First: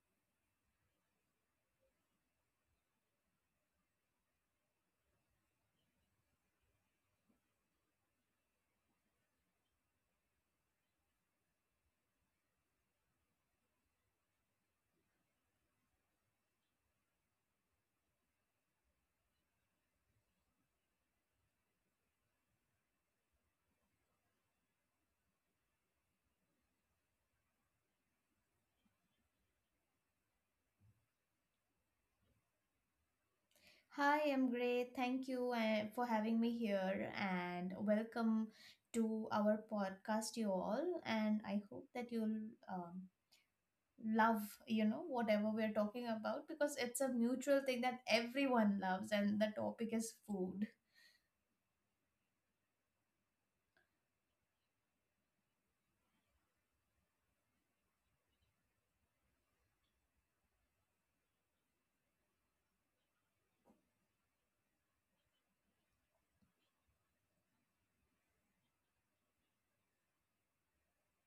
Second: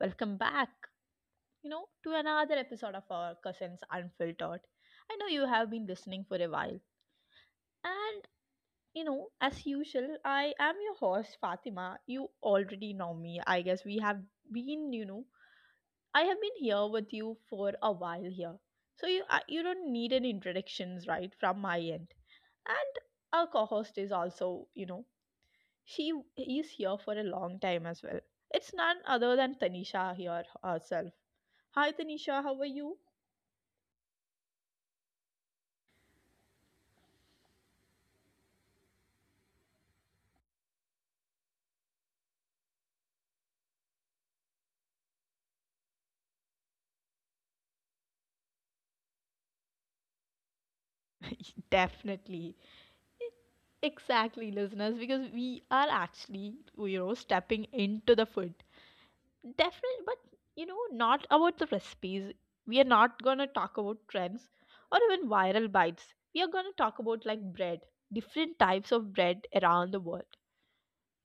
Welcome back, to another episode of our Cousins Unfiltered. I know you have been listening for a while, and as usual, I am your host, Fatima. You already know me, I guess. We have been, you know, I have been here with you for a while here, so you don't need any introductions, right, from my end. And our co-host is also, she is here for a long time as well. It's none other than Tanisha here herself. Hi Tanisha, how are you? Hi, I'm great. Thank you for having me here and welcome to our podcast, you all. And I hope that you'll um, love, whatever we're talking about because it's a mutual thing that everyone loves, and the topic is food. Definitely. Exactly, listeners, because we are actually, stepping into the food. Definitely, but not about the recipes. We are not gonna talk about trends or even viral bites. We are gonna talk about like bread, different types of bread around the world.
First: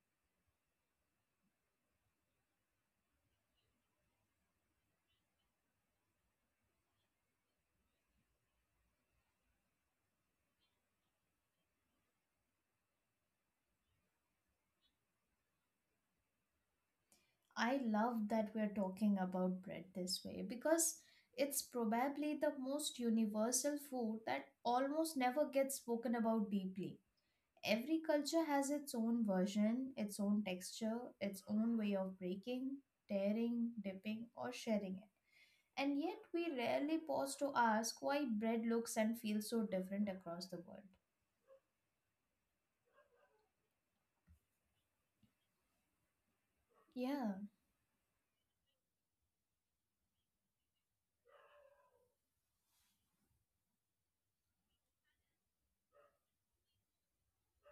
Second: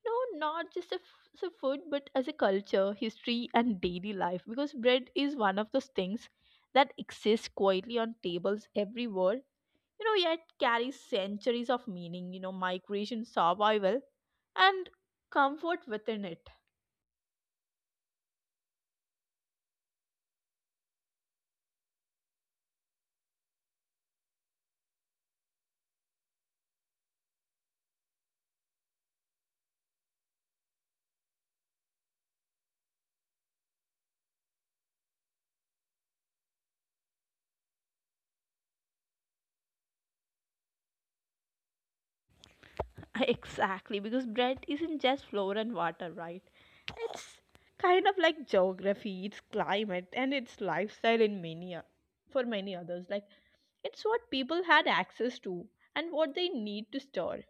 No, not just a as a food, but as a culture, history, and daily life. Because bread is one of those things that exists quietly on tables everywhere. You know, yet carries centuries of meaning. You know, migration, survival, and comfort within it. I love that we're talking about bread this way because it's probably the most universal food that almost never gets spoken about deeply. Every culture has its own version, its own texture, its own way of breaking, tearing, dipping, or sharing it. And yet, we rarely pause to ask why bread looks and feels so different across the world. Exactly, because bread isn't just flour and water, right? Yeah, It's kind of like geography, it's climate, and it's lifestyle in many for many others. Like it's what people had access to and what they need to store,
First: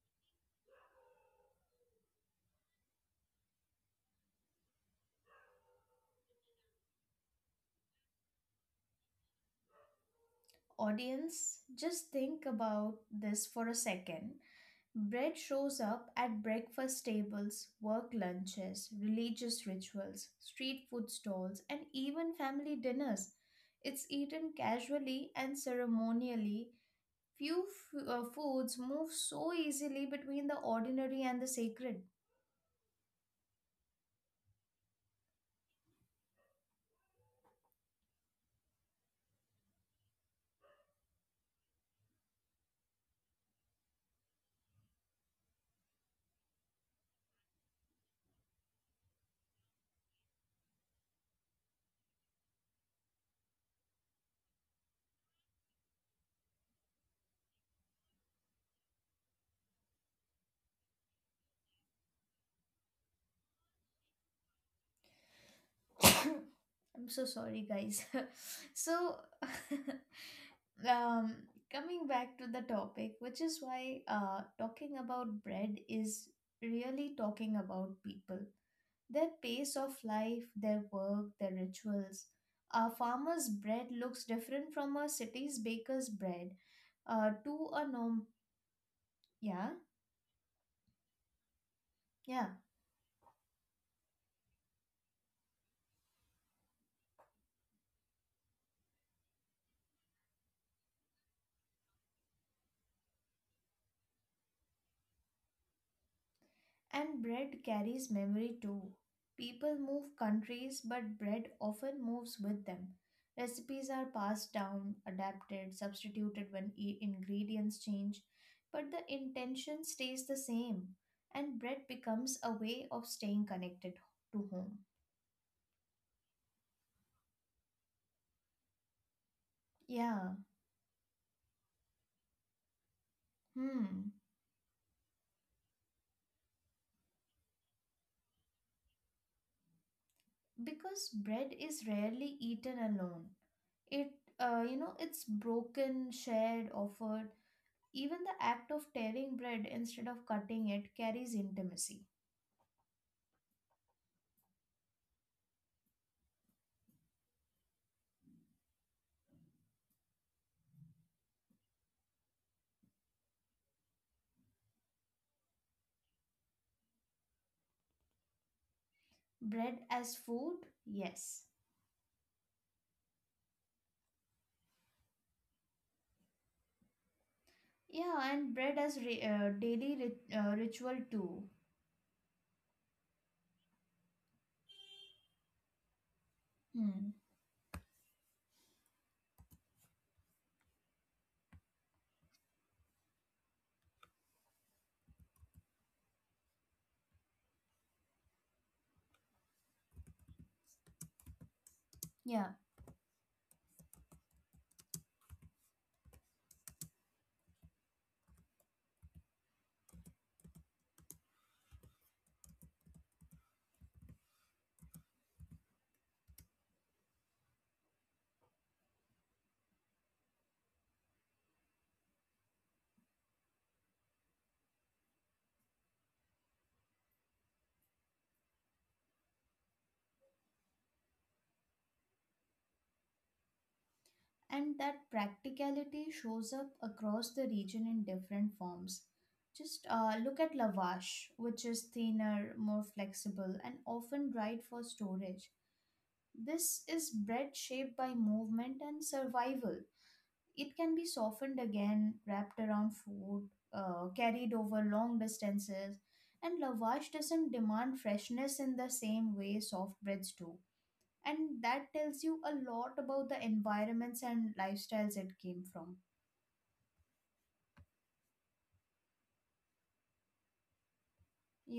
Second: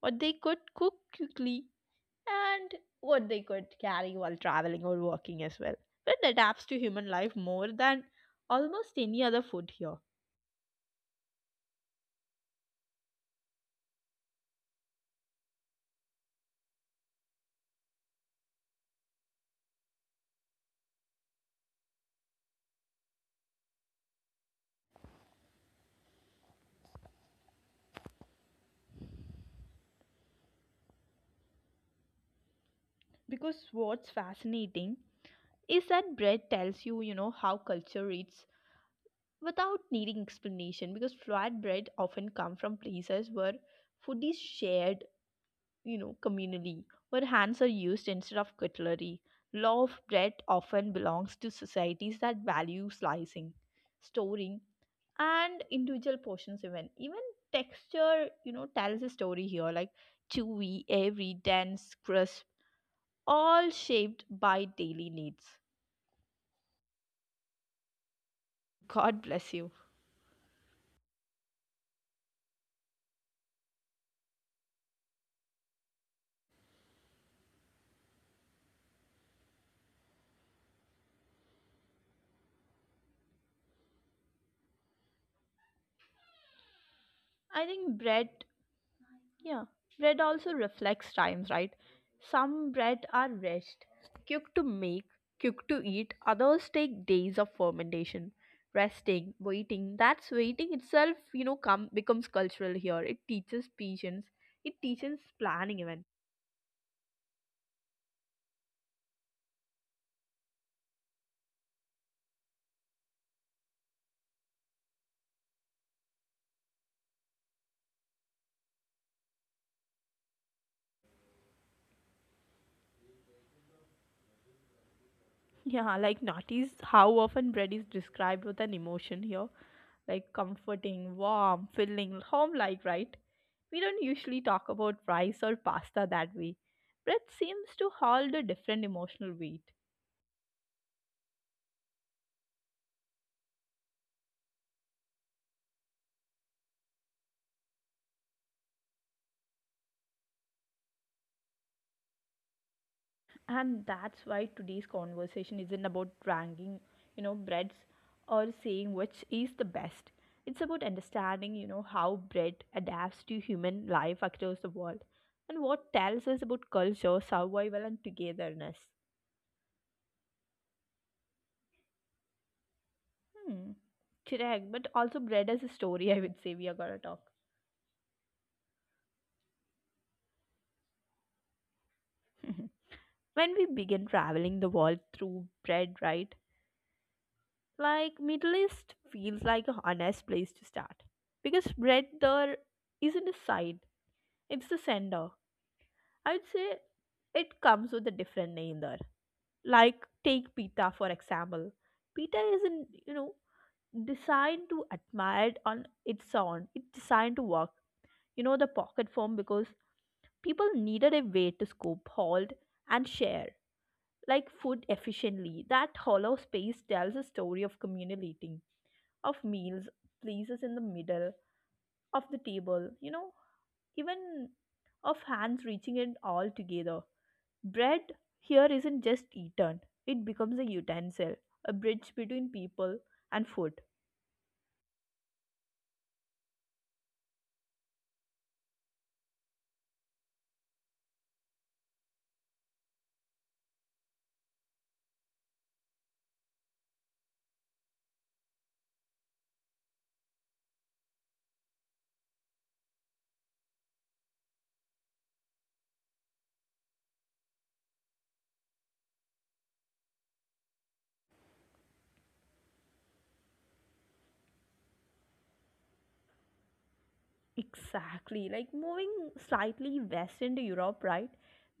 what they could cook quickly, and what they could carry while traveling or working as well. It adapts to human life more than almost any other food here. audience, just think about this for a second. Bread shows up at breakfast tables, work lunches, religious rituals, street food stalls, and even family dinners. It's eaten casually and ceremonially. Few Foods move so easily between the ordinary and the sacred. Because what's fascinating is that bread tells you, how culture eats without needing explanation because flatbread often come from places where food is shared, communally, where hands are used instead of cutlery. Law of bread often belongs to societies that value slicing, storing, and individual portions even. Even texture, tells a story here, like chewy, airy, dense, crisp, all shaped by daily needs. I'm so sorry, guys. God so, bless you. um, coming back to the topic, which is why talking about bread is really talking about people, their pace of life, their work, their rituals. A farmer's bread looks different from a city's baker's bread I to a think norm. bread. Yeah, Yeah, bread also reflects times, right? yeah. Some bread are rest, quick to make, quick to eat, others take days of fermentation, resting, waiting. That's waiting itself, come becomes cultural here. It teaches patience, it teaches planning even. And bread carries memory too. People move countries, but bread often moves with them. Recipes are passed down, adapted, substituted when ingredients change, but the intention stays the same. And bread becomes a way of staying connected to home. Yeah, like notice how often bread is described with an emotion here. Like Yeah, comforting, warm, filling, home like, right? We don't hmm. usually talk about rice or pasta that way. Bread seems to hold a different emotional weight. Because bread is rarely eaten alone. It, it's broken, shared, offered. Even the act of tearing bread instead of cutting it carries intimacy. And that's why today's conversation isn't about ranking, breads or saying which is the best. It's about understanding, how bread adapts to human life across the world and what tells us about culture, survival, and togetherness. Bread as food? Yes. Hmm. Correct, but also bread as a story, I would say we are gonna talk. Yeah, and bread as daily ritual too. Mhm. When we begin traveling the world through bread, right? Hmm. Like Middle East feels like a honest place to start, because bread there isn't a side, it's the center, I would say. It comes with a different name there. Like take pita for example. pita Yeah. isn't you know designed to admired on its own, it's designed to work, the pocket form, because people needed a way to scoop, hold, and share like food efficiently. That hollow space tells a story of communal eating, of meals, places in the middle of the table, even of hands reaching it all together. Bread here isn't just eaten, it becomes a utensil, a bridge between people and food. And that practicality shows up across the region in different forms. Just look at lavash, which is thinner, more flexible, and often dried for storage. This is bread shaped by movement and survival. It can be softened again, wrapped around food, carried over long distances, and lavash doesn't demand freshness in the same way soft breads do, and that tells you a lot about the environments and lifestyles it came from. Exactly. Like moving slightly west into Europe, right?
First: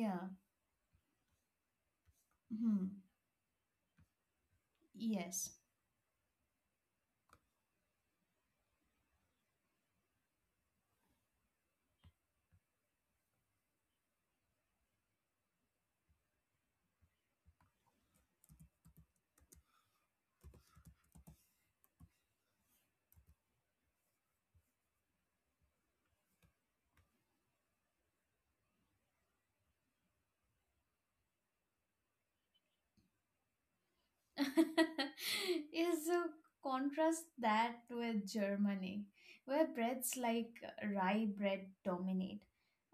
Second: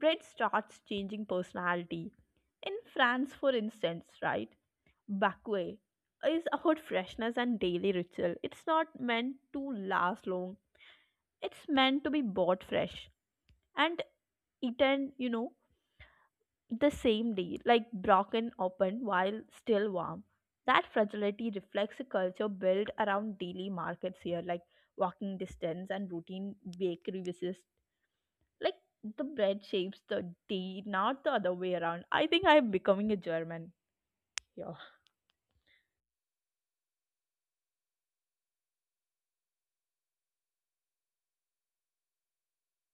Bread starts changing personality. In Hmm. France, for instance, right? Yes. Bakwe is about freshness and daily ritual. It's not meant to last long. It's meant to be bought fresh and eaten, the same day, like broken open while still warm. That fragility reflects a culture built around daily markets here, like walking distance and routine bakery visits. Like the bread shapes the day, not the other way around. I think I'm becoming a German here. Yeah, so contrast that with Germany, where breads like rye bread dominate,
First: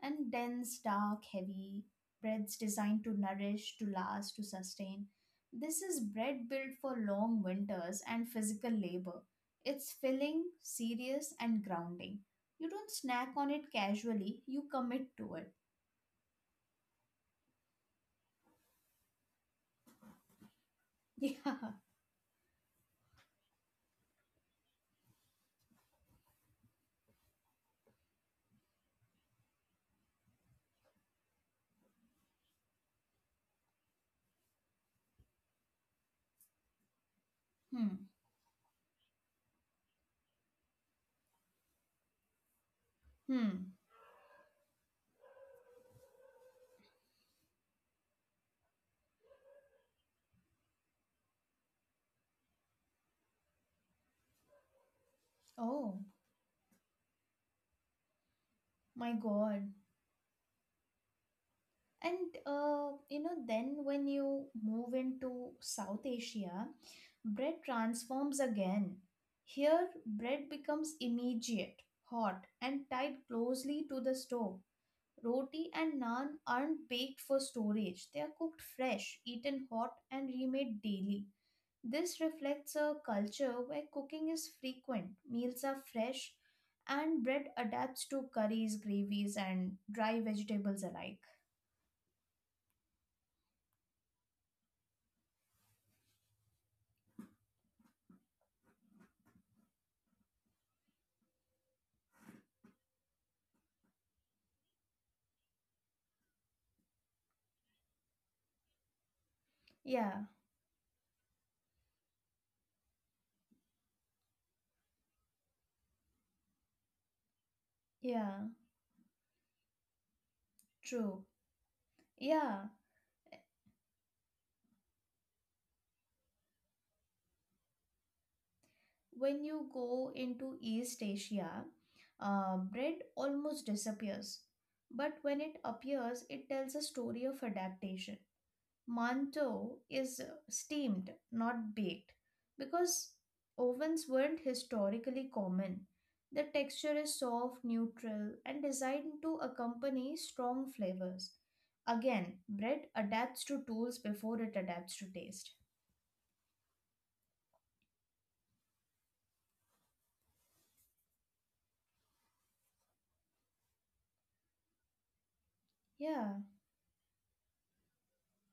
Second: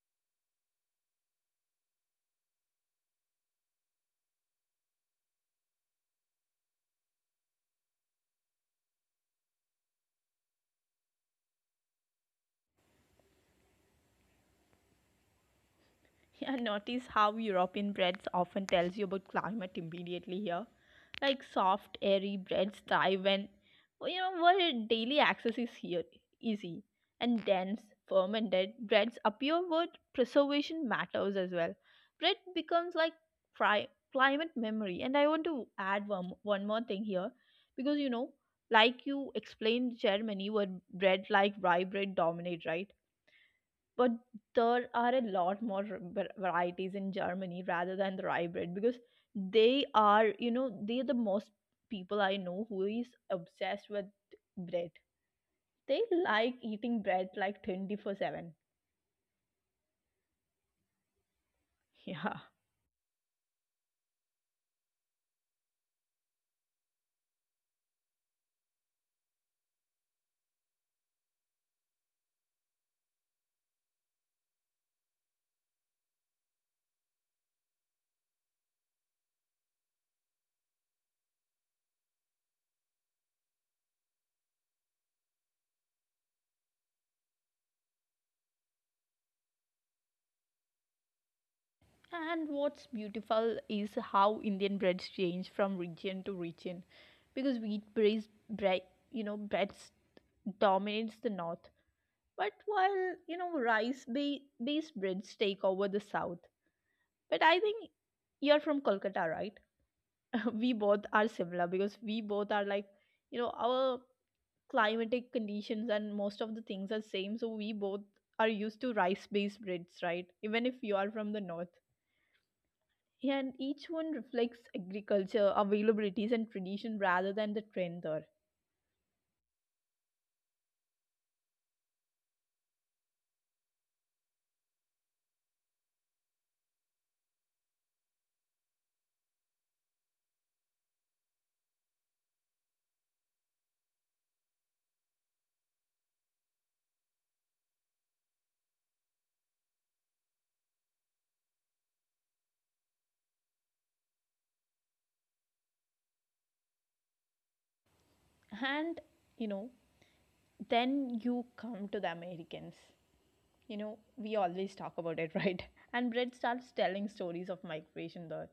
and dense, dark, heavy breads designed to nourish, to last, to sustain. This is bread built for long winters and physical labor. It's filling, serious, and grounding. You don't snack on it casually, you commit to it. Yeah, notice how European breads often tells you about climate immediately here. Like Yeah. soft, airy breads thrive when where daily access is here easy. And dense, fermented breads appear where preservation matters as well. Bread becomes like climate memory. And I want to add one more thing here because Hmm. Like you explained Germany where bread like rye bread dominate, right? Hmm. But there are a lot more varieties in Germany rather than the rye bread, because they are, they are the most people I know who is obsessed with bread. They Oh like eating bread like 24/7. my god. Yeah. And you know, then when you move into South Asia, bread transforms again. Here, bread becomes immediate, hot, and tied closely to the stove. Roti and naan aren't baked for storage, they are cooked fresh, eaten hot, and remade daily. This reflects a culture where cooking is frequent, meals are fresh, and bread adapts to curries, gravies, and dry vegetables alike. And what's beautiful is how Indian breads change from region to region, because wheat bread bread you know breads dominates the north, but while, rice based breads take over the south. But I think you're from Kolkata, right? Yeah, We both are similar because we both are like, our climatic conditions and most of the things are same. So we both yeah. are used to rice-based breads, right? Even if you are True. from the north. Yeah. Yeah, and each one reflects agriculture, availabilities, and tradition rather than the trend there. When you go into East Asia, bread almost disappears. But when it appears, it tells a story of adaptation. Manto is steamed, not baked, because ovens weren't historically common. The texture is soft, neutral, and designed to accompany strong flavors. Again, bread adapts to tools before it adapts to taste. And, you know, then you come to the Americans. You know, we always talk about it, right? And Brett Yeah. starts telling stories of migration there.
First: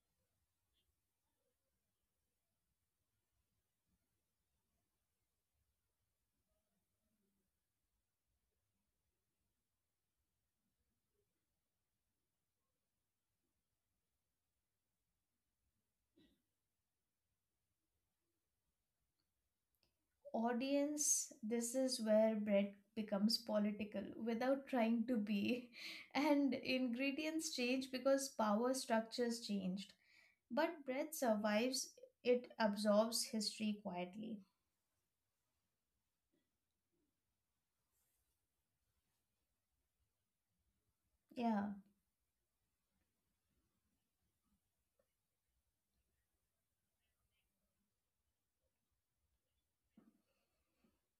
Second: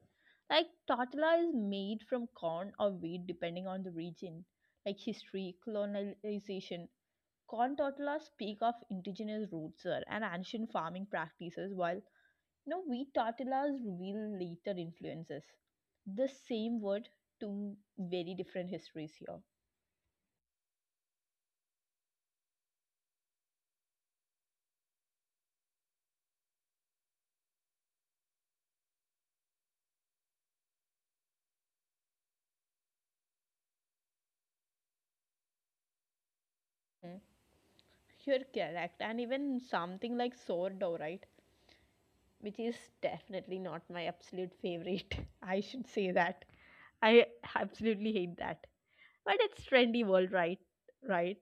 Like, tortilla is made from corn or wheat depending on the region, like history, colonization. Corn tortillas speak of indigenous roots there and ancient farming practices, while, wheat tortillas reveal later influences. The same word, two very different histories here. Audience, this is where bread becomes political without trying to be. And ingredients change because power structures changed. But bread survives, it absorbs history quietly. Mm. You're correct. And even something like sourdough, right? Yeah. Which is definitely not my absolute favorite. I should say that. I absolutely hate that. But it's trendy world right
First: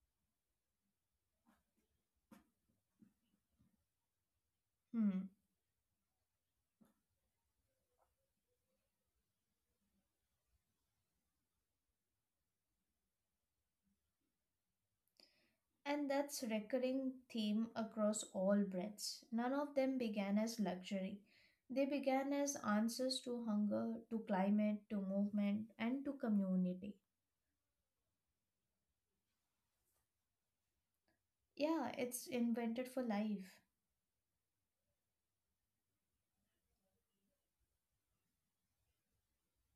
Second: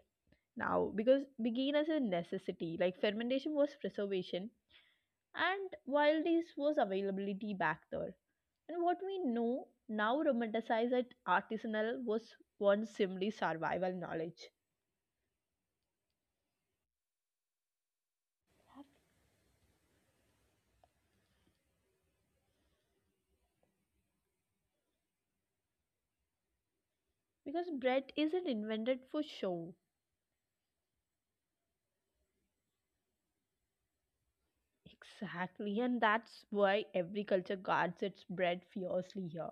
now because began as a necessity. Like fermentation was preservation Hmm. and while this was availability back there. And what we know now romanticize that artisanal was once simply survival knowledge. And that's recurring theme across all breads. None of them began as luxury. They began as answers to hunger, to climate, to movement, and to community. Because bread isn't invented for show. Yeah, it's invented for life. Exactly, and that's why every culture guards its bread fiercely here.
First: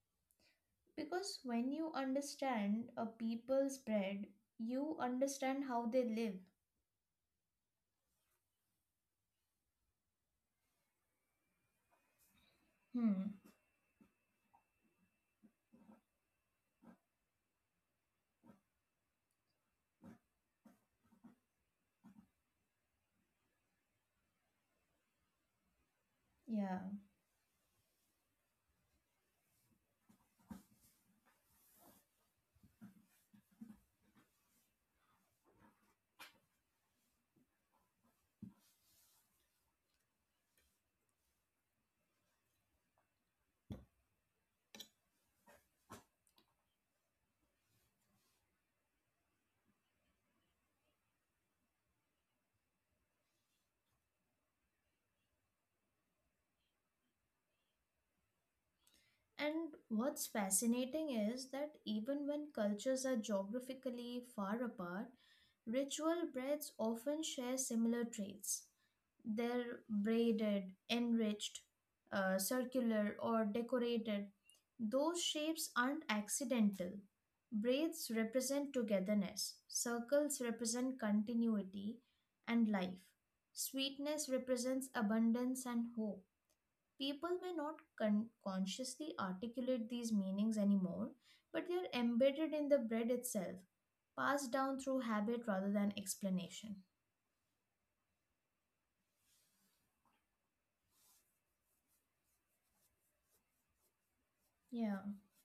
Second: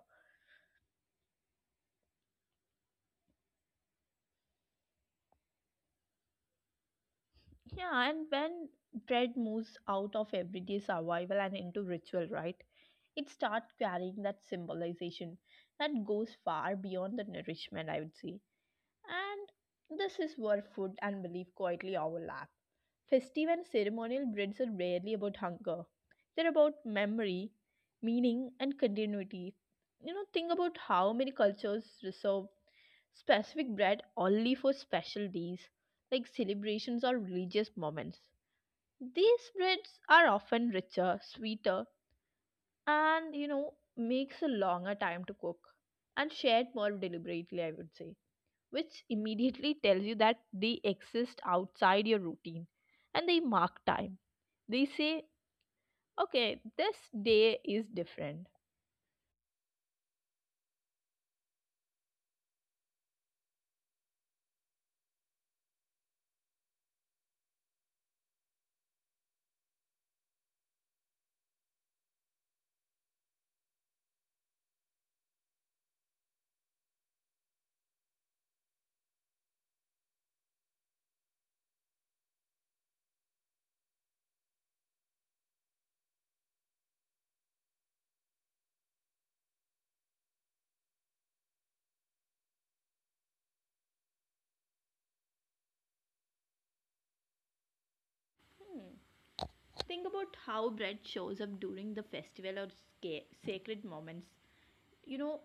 Because when you understand a people's bread, you understand how they live. Yeah, and when bread moves out of everyday survival and into ritual, right? It Hmm, starts carrying that symbolization that goes far beyond the nourishment, I would say. And this is where food and belief quietly overlap. Festive and ceremonial breads are rarely about hunger. They're about yeah. memory, meaning, and continuity. You know, think about how many cultures reserve specific bread only for special days, like celebrations or religious moments. These breads are often richer, sweeter, and, makes a longer time to cook and shared more deliberately, I would say, which immediately tells you that they exist outside your routine and they mark time. They say, okay, this day is different. And what's fascinating is that even when cultures are geographically far apart, ritual breads often share similar traits. They're braided, enriched, circular, or decorated. Those shapes aren't accidental. Braids represent togetherness, circles represent continuity and life, sweetness represents abundance and hope. People may not consciously articulate these meanings anymore, but they are embedded in the bread itself, passed down through habit rather than explanation. Think about how bread shows up during the festival or sacred moments, Yeah. you know,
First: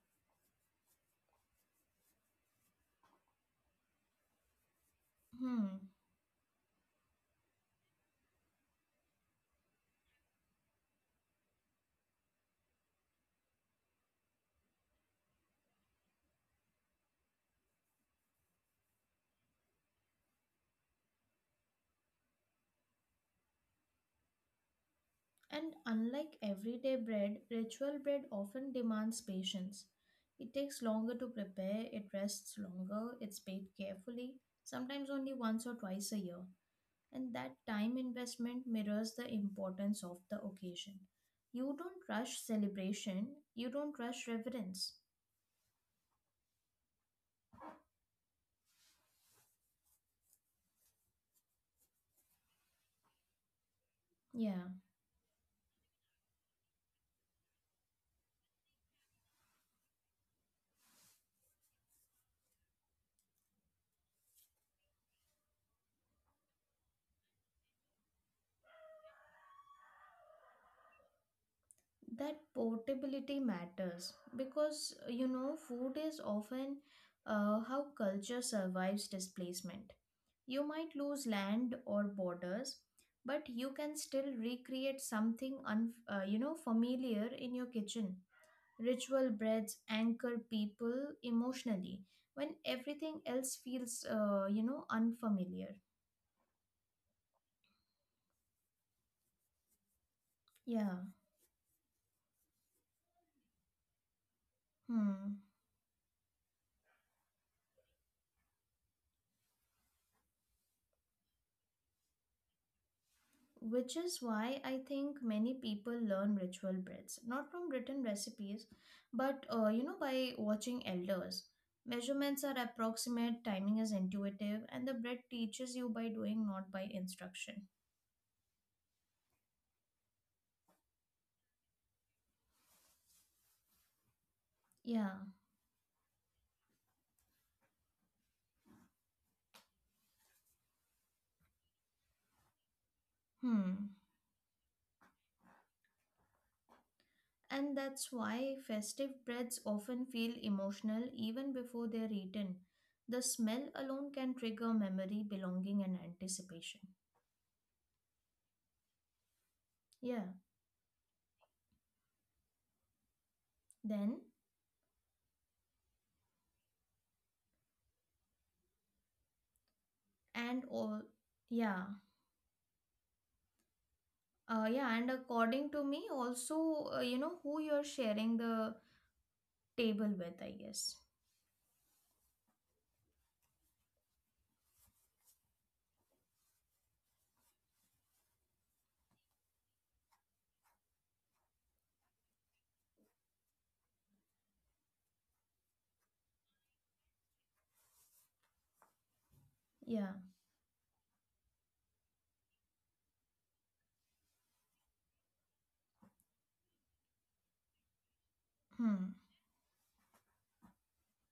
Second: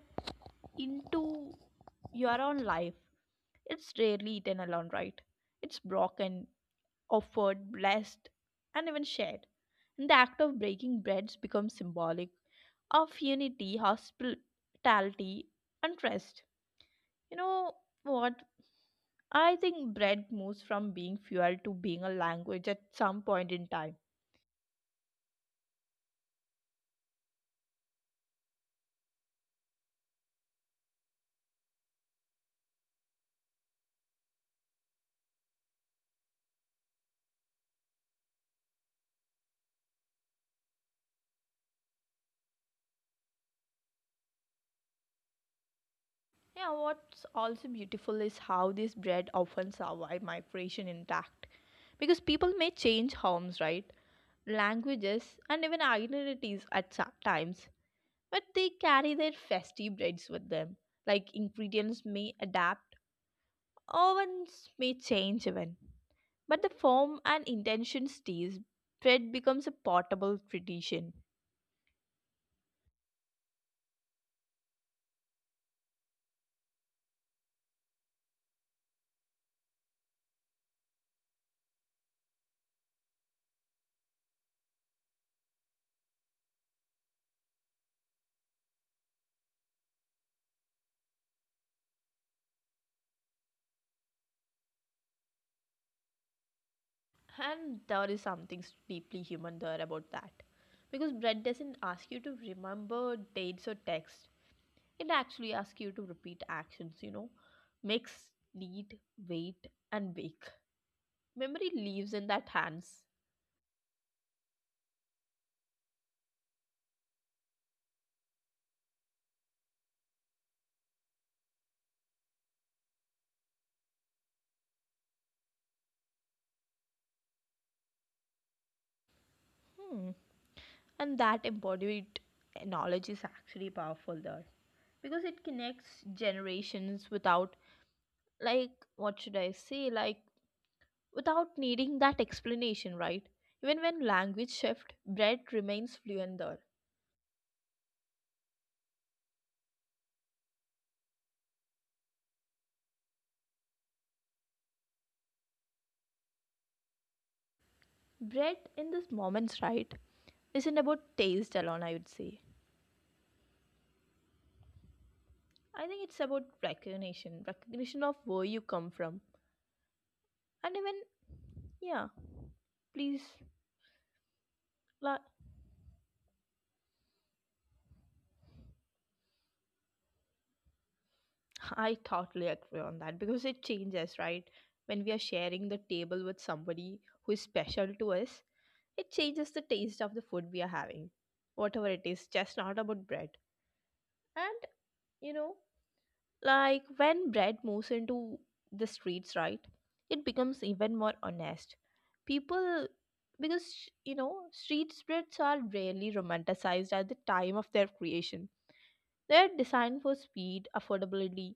into your own life. It's rarely eaten alone, right? It's Hmm. broken, offered, blessed, and even shared. And the act of breaking breads becomes symbolic of unity, hospitality, and trust. You know what? I think bread moves from being fuel to being a language at some point in time. And unlike everyday bread, ritual bread often demands patience. It takes longer to prepare, it rests longer, it's baked carefully, sometimes only once or twice a year. And that time investment mirrors the importance of the occasion. You don't rush celebration, you don't rush reverence. Yeah, what's also beautiful is how this bread often survive migration intact. Because people may change homes, right? Yeah, Languages and even identities at times, but they carry their festive breads with them. Like ingredients may adapt, ovens may change even, but the form and intention stays. Bread becomes a portable tradition, that portability matters because, you know, food is often how culture survives displacement. You might lose land or borders, but you can still recreate something you know, familiar in your kitchen. Ritual breads anchor people emotionally when everything else feels you know, unfamiliar. and there is something deeply human there about that. Because Yeah. bread doesn't ask you to remember dates or text. It actually Hmm. asks you to repeat actions, Mix, knead, wait, and bake. Memory lives in that hands. Which is why I think many people learn ritual breaths, not from written recipes, but you know, by watching elders. Measurements are approximate, timing is intuitive, and the breath teaches you by doing, not by instruction. Hmm. And that embodied knowledge is actually powerful there, Yeah. because it connects generations without, like, what should I say, without needing that explanation, right? Even when Hmm. language shift bread remains fluent there. And that's why festive breads often feel emotional even before they're eaten. The smell alone can trigger memory, belonging, and anticipation. Bread in this moments, right, Yeah. isn't about taste alone, I would say. Then, I think it's about recognition, recognition of where you come from and and even, all, yeah. yeah, please. Yeah, and la- according to me, also, you know, who you're sharing the table with, I guess. I totally agree on that because it changes, right? When we are sharing the table with somebody who is special to us, it changes the taste of the food we are having, whatever it is, just not about bread. And, you know, like when bread moves into the streets, right? It Yeah. becomes even more honest. People, because, street spreads are rarely romanticized at the time of their creation. Hmm. They are designed for speed, affordability,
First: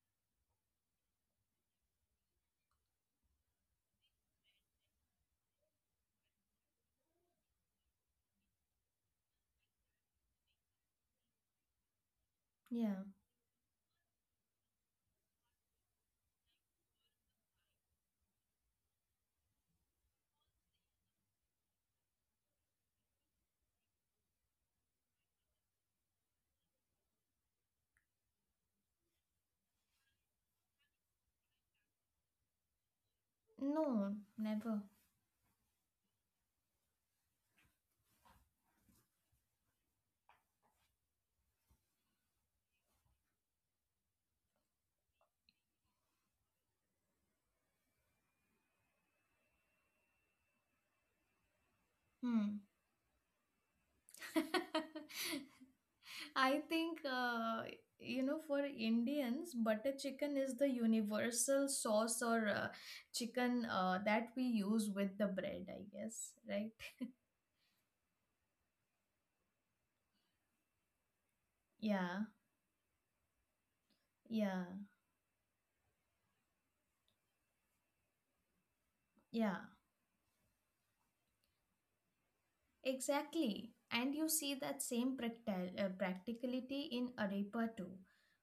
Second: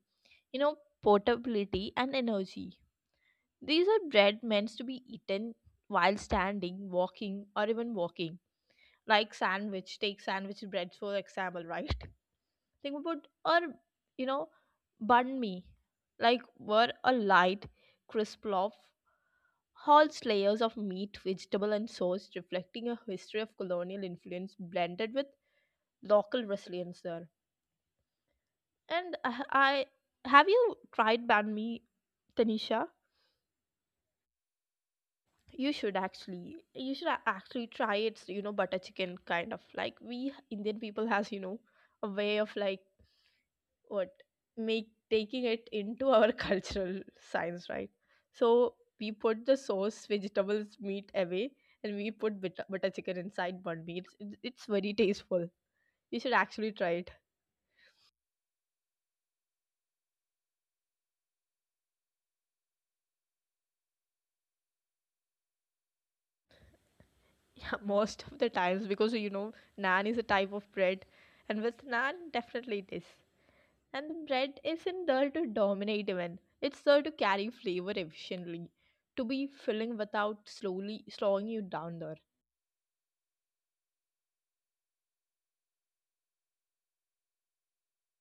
you know, portability and energy. These are bread meant to be eaten while standing, walking, or even walking. Like sandwich, take sandwich breads for example, right? Yeah. Think about, or you know, bun me. Like were a light, crisp loaf, holds layers of meat, vegetable, and sauce, reflecting a history of colonial influence blended with local resilience there. And I have you tried banh mi, Tanisha? No, never. You should actually try it's butter chicken, kind of, like, we Indian people has, a way of, like, what make taking it into our cultural science, right? So we put the sauce, vegetables, meat away, and we Hmm. put butter chicken inside bun meat. It's very tasteful. You I should actually think, try it. You know, for Indians, butter chicken is the universal sauce or chicken that we use with the bread, I guess, right? Yeah, most of the times, because naan is a type of bread, and with Yeah. naan definitely it is. And the Yeah. bread isn't there to dominate even. It's there to carry flavor efficiently, to Yeah. be filling without slowly slowing you down there. Exactly. And you see that same practicality in arepa too,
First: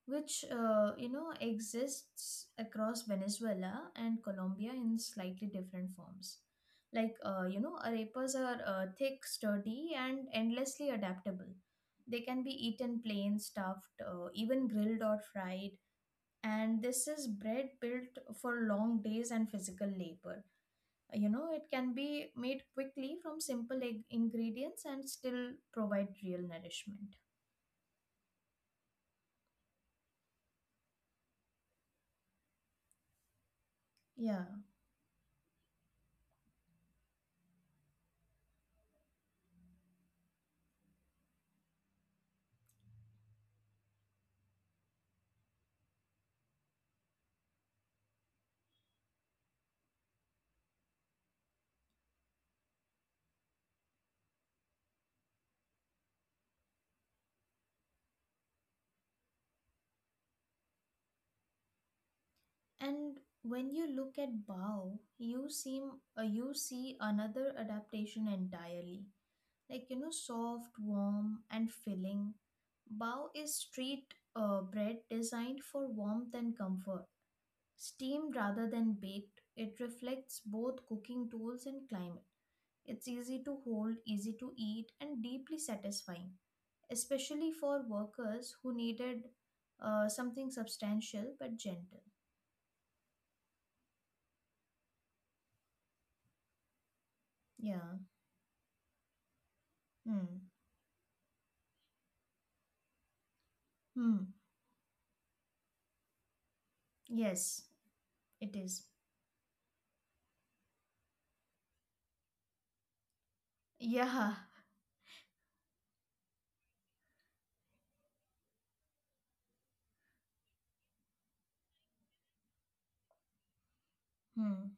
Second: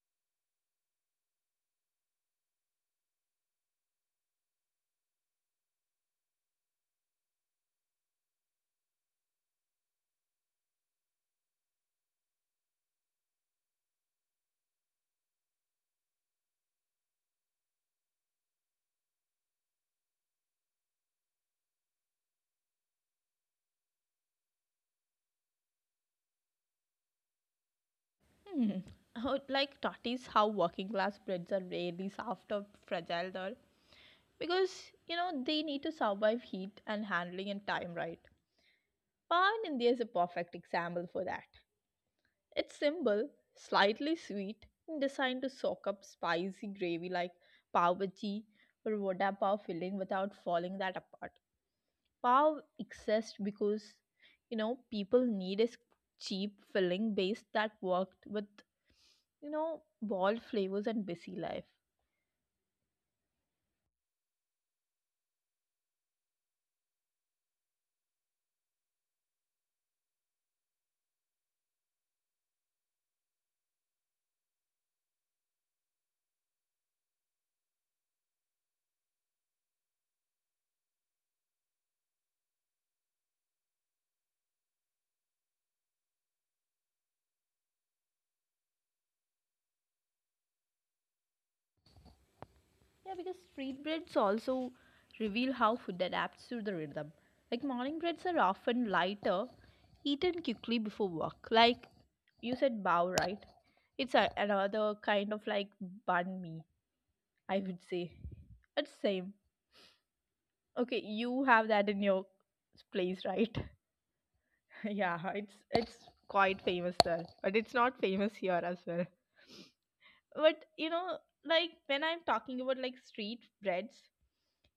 which, you know, exists across Venezuela and Colombia in slightly different forms. Like, you know, arepas are thick, sturdy, and endlessly adaptable. They can be eaten plain, stuffed, even grilled or fried. And this is bread built for long days and physical labor. You know, it can be made quickly from simple ingredients and still provide real nourishment. Hmm. How, like that is how working class breads are rarely soft or fragile there. Yeah, Because, they need to survive heat and handling and time, right. Pan India is a perfect example for that. It's simple, slightly sweet, and designed to soak up spicy gravy like pav bhaji or vada pav filling without falling that apart. Pav exists because people need a cheap filling base that worked with bold flavors and busy life. and when you look at bao you seem, you see another adaptation entirely. Like, you know, soft, warm, and filling, bao is street bread designed for warmth and comfort, steamed rather than baked. It reflects both cooking tools and climate. It's easy to hold, easy to eat, and deeply satisfying, especially for workers who needed something substantial but gentle. Yeah, because street breads also reveal how food adapts to the rhythm. Like Yeah. morning breads are often lighter, eaten Hmm. quickly before work. Like you said, bow, right? Hmm. Another kind of like banh mi, I Yes, would say. it is. It's same. Okay, you have that in your place, right? Yeah. Yeah, it's quite famous there, but it's not famous here as well. But you know, like when I'm talking about like street breads, Hmm.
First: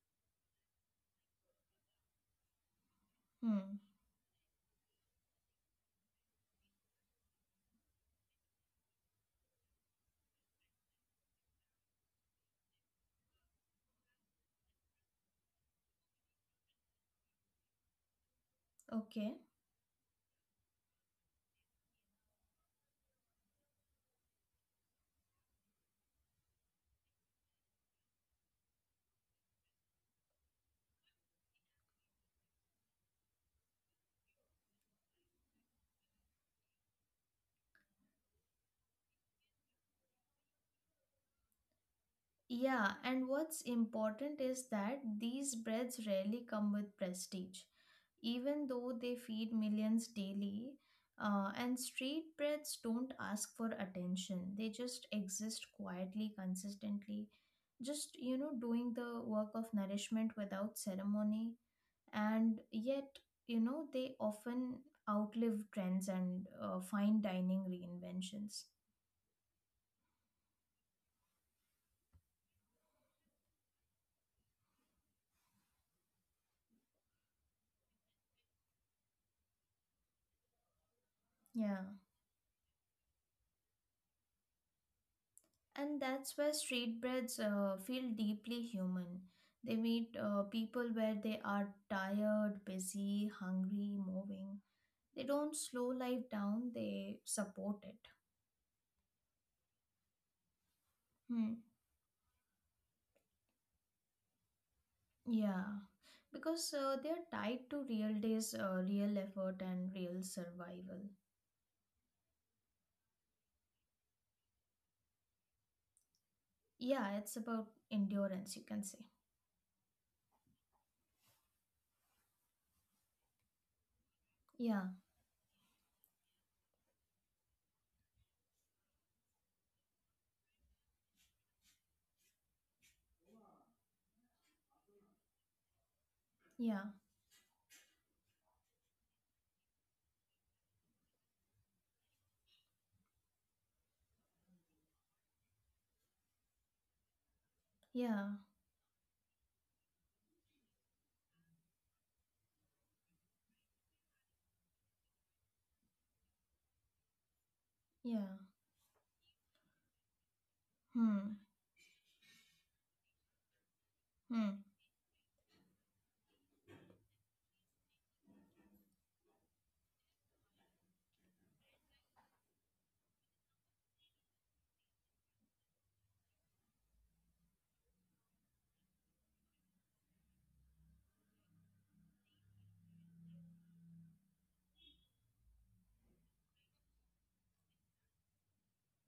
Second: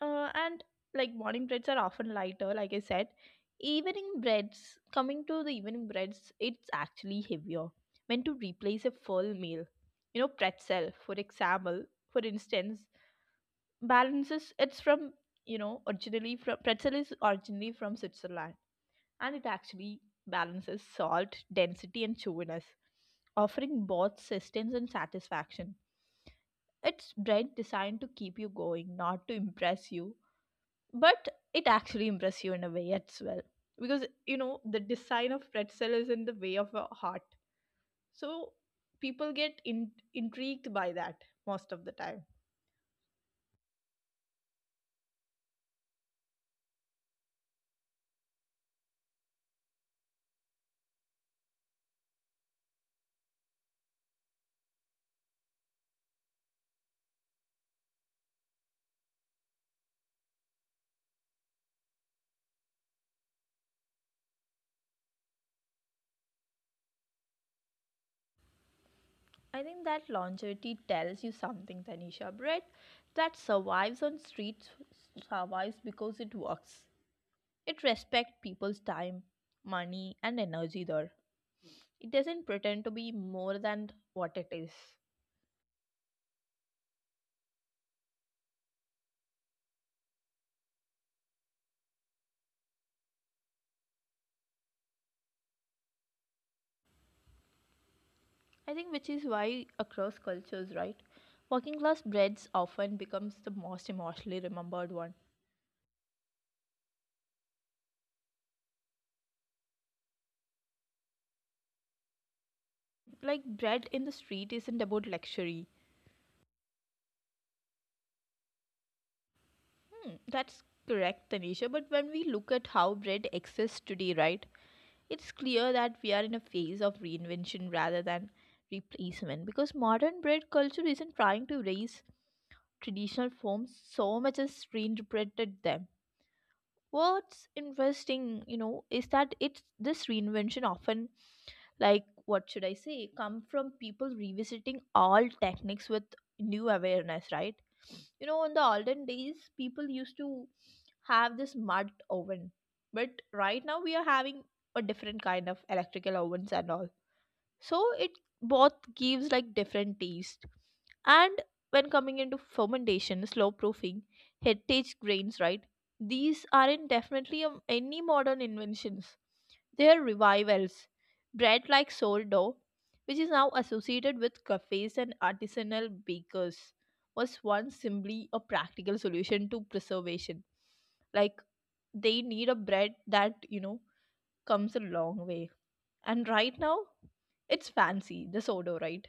and like morning breads are often lighter like I said, Hmm. evening breads, coming to the evening breads, it's actually heavier, when to replace a full meal. You know, pretzel, for instance, balances. It's from, originally from, pretzel is originally from Switzerland. And it Okay. actually balances salt, density, and chewiness, offering both sustenance and satisfaction. It's bread designed to keep you going, not to impress you. But it actually impress you in a way as well, because the design of pretzel is in the way of a heart, so people get intrigued by that most of the time. Yeah, and what's important is that these breads rarely come with prestige, even though they feed millions daily. And street breads don't ask for attention, they just exist quietly, consistently, just, you know, doing the work of nourishment without ceremony, and yet, you know, they often outlive trends and fine dining reinventions. I think that longevity tells you something, Tanisha. Bread that survives on streets survives because it works. It respects people's time, money, and energy there. Yeah, It doesn't pretend to be more than what it is. and that's where street breads feel deeply human. They meet people where they are, tired, busy, hungry, moving. They don't slow life down, they support it. I think which is why across cultures, right? Hmm. Working class breads often becomes the most emotionally remembered one. Yeah, because they're tied to real days, real effort, and real survival. Like bread in the street isn't about luxury. Yeah, it's about endurance, you can say. Hmm, that's correct, Tanisha. But when we look at how bread exists today, right? Yeah, It's clear that we are in a phase of reinvention rather than replacement, because modern bread culture isn't trying to raise traditional forms so much as reinterpreted them. yeah, What's interesting, you know, is that it's this reinvention often, like, what should I say, come from people revisiting all techniques with new awareness, right? Yeah, In the olden days, people used to have this mud oven, but right now we are having a different kind of electrical ovens and all, so it yeah. both gives like different taste. Hmm, And when coming into fermentation, slow proofing, hmm. heritage grains, right, these aren't definitely any modern inventions, their revivals. Bread like sourdough, which is now associated with cafes and artisanal bakers, was once simply a practical solution to preservation. Like they need a bread that, comes a long way. And right now, it's fancy, the sourdough, right?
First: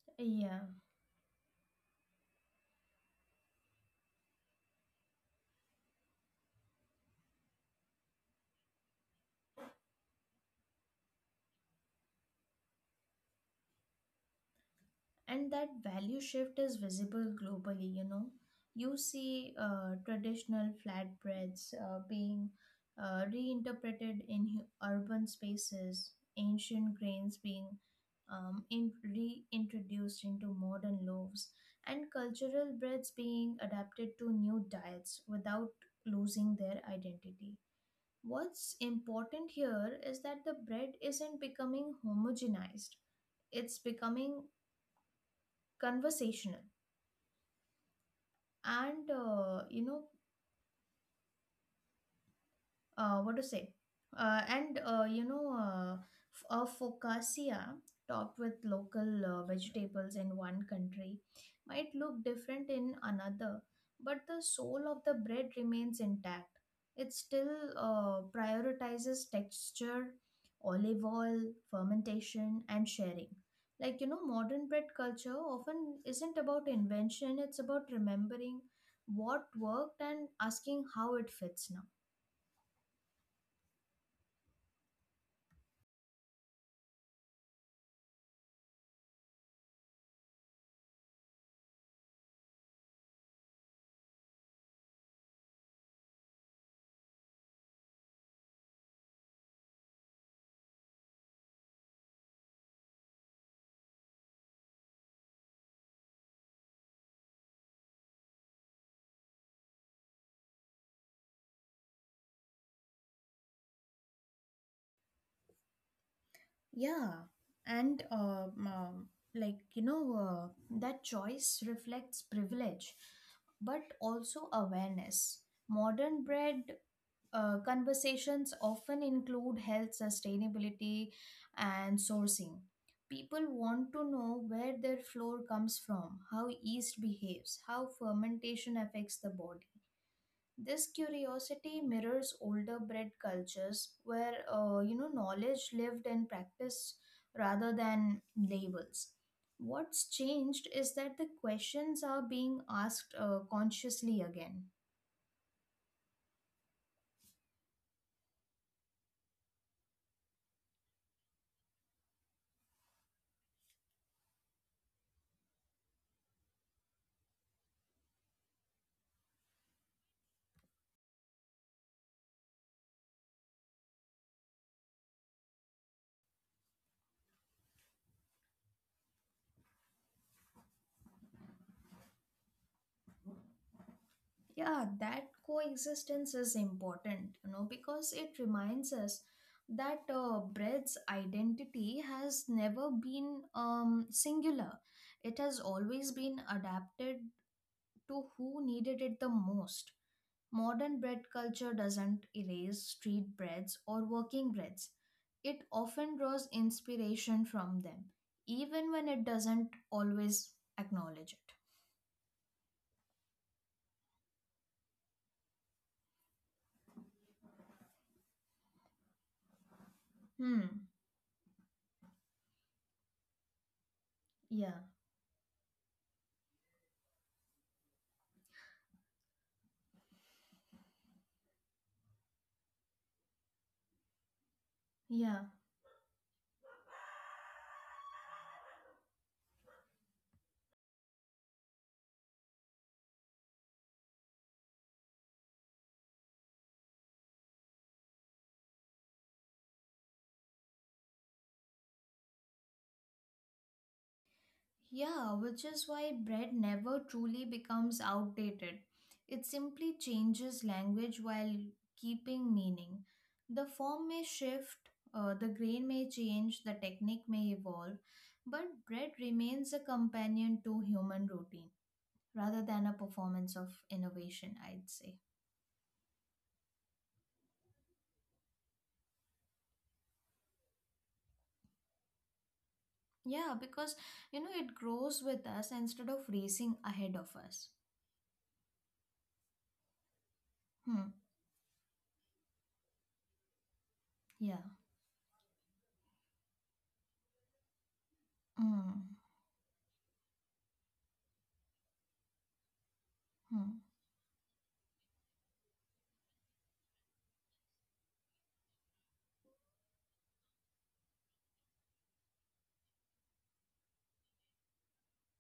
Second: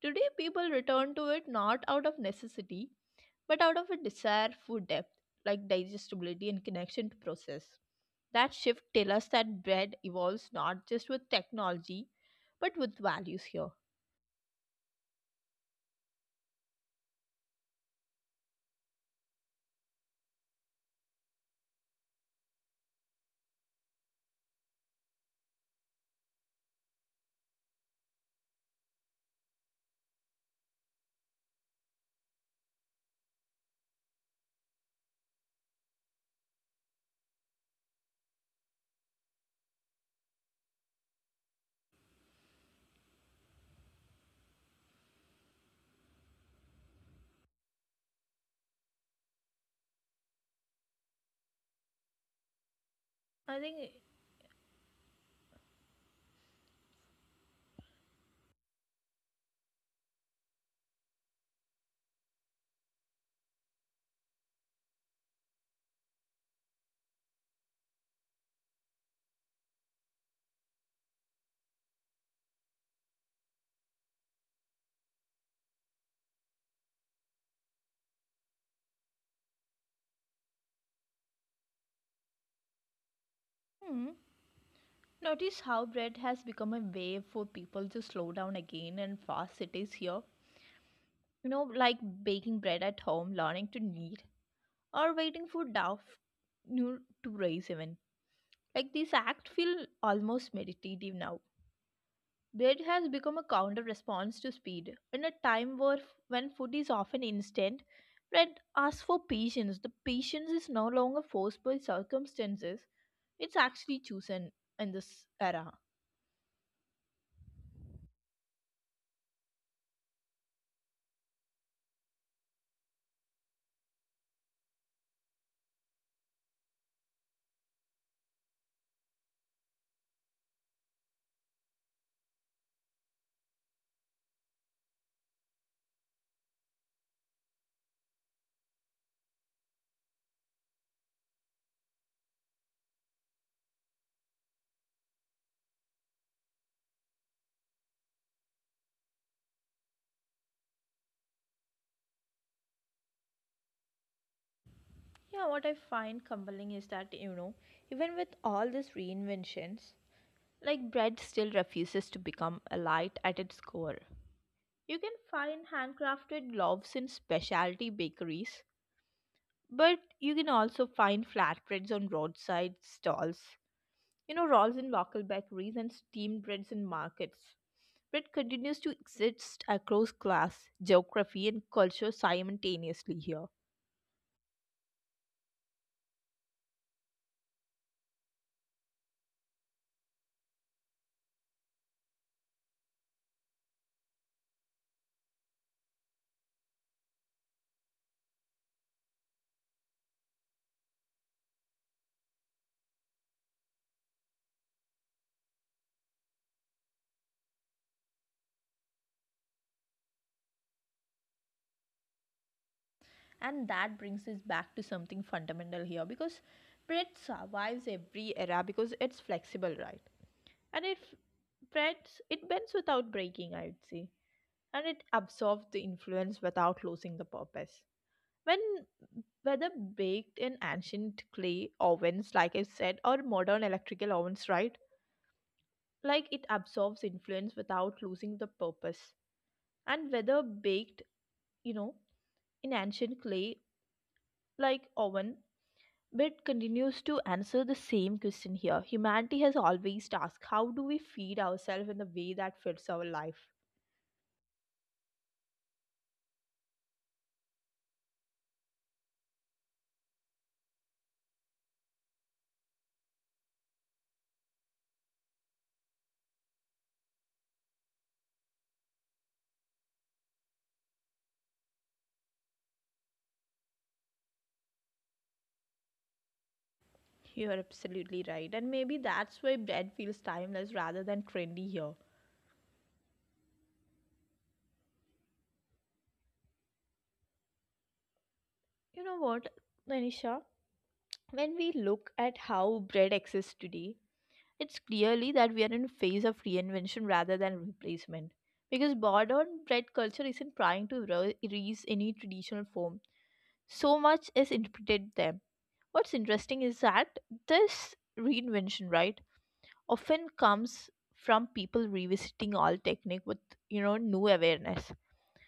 Today, Yeah. people return to it not out of necessity, but out of a desire for depth, like digestibility and connection to process. That shift tells us that bread evolves not just with technology, but with values here. And that value shift is visible globally, you know. You see traditional flatbreads being reinterpreted in urban spaces, ancient grains being reintroduced into modern loaves, and cultural breads being adapted to new diets without losing their identity. What's important here is that the bread isn't becoming homogenized, it's becoming conversational. And you know what to I say think. And you know f- a focaccia topped with local vegetables in one country might look different in another, but the soul of the bread remains intact. It still prioritizes texture, olive oil, fermentation, and sharing. Like, you know, modern bread culture often isn't about invention, it's about remembering what worked and asking how it fits now. hmm, Notice how bread has become a way for people to slow down again in fast cities here. You know, like baking bread at home, learning to knead, or waiting for dough you know, to rise even. Like these acts feel almost meditative now. Bread has become a counter response to speed. In a time where when food is often instant, bread asks for patience. The patience is no longer forced by circumstances; it's actually chosen in this era. Yeah, and like, you know, that choice reflects privilege, but also awareness. Modern bread conversations often include health, sustainability, and sourcing. People want to know where their flour comes from, how yeast behaves, how fermentation affects the body. This curiosity mirrors older breed cultures where, you know, knowledge lived and practiced rather than labels. What's changed is that the questions are being asked consciously again. Yeah, what I find compelling is that, even with all these reinventions, like bread still refuses to become a light at its core. You can find handcrafted loaves in specialty bakeries. But you can also find flat breads on roadside stalls. You know, rolls in local bakeries and steamed breads in markets. Bread continues to exist across class, geography, and culture simultaneously here. Yeah, that coexistence is important, you know, because it reminds us that bread's identity has never been singular. It has always been adapted to who needed it the most. Modern bread culture doesn't erase street breads or working breads. It often draws inspiration from them, even when it doesn't always acknowledge it. And that brings us back to something fundamental here, because bread survives every era because it's flexible, right? And Hmm, it f- breads it bends without breaking, I would say. yeah, And it absorbs the influence without losing the purpose. When Whether baked in ancient clay ovens, like I said, or modern electrical ovens, right? yeah. Like it absorbs influence without losing the purpose. And whether baked, you know, in ancient clay, like oven, but continues to answer the same question here. Humanity has always asked, how do we feed ourselves in the way that fits our life? Yeah, which is why bread never truly becomes outdated. It simply changes language while keeping meaning. The form may shift, the grain may change, the technique may evolve, but bread remains a companion to human routine rather than a performance of innovation, I'd say. You're absolutely right. And maybe that's why bread feels timeless rather than trendy here. Yeah, because, you know, it grows with us instead of racing ahead of us. You know what, Manisha? Hmm. When we look at how bread exists today, Yeah. it's clearly that we are in a phase of reinvention rather than replacement. Because Hmm. modern bread culture isn't trying to erase any traditional form, Hmm. so much is interpreted them. What's interesting is that this reinvention, right, often comes from people revisiting old technique with new awareness.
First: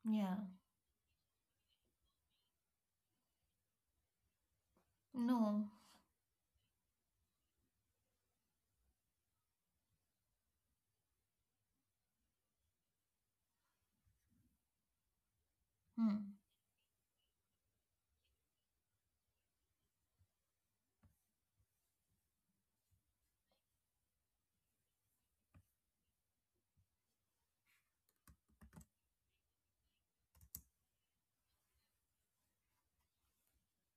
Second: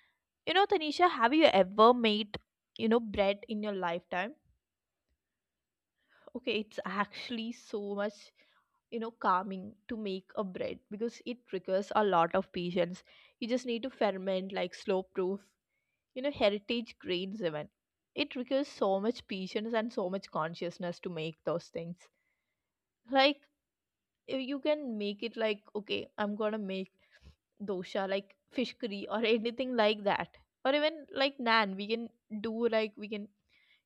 Yeah. You know, Tanisha, have you ever made bread in your lifetime? No. Okay, it's actually so much, calming to make a bread, because it requires a lot of patience. You just need to ferment, like slow proof, Hmm. heritage grains even. It requires so much patience and so much consciousness to make those things, like you can make it like, okay, I'm gonna make dosha like fish curry or anything like that, or even like naan we can do like we can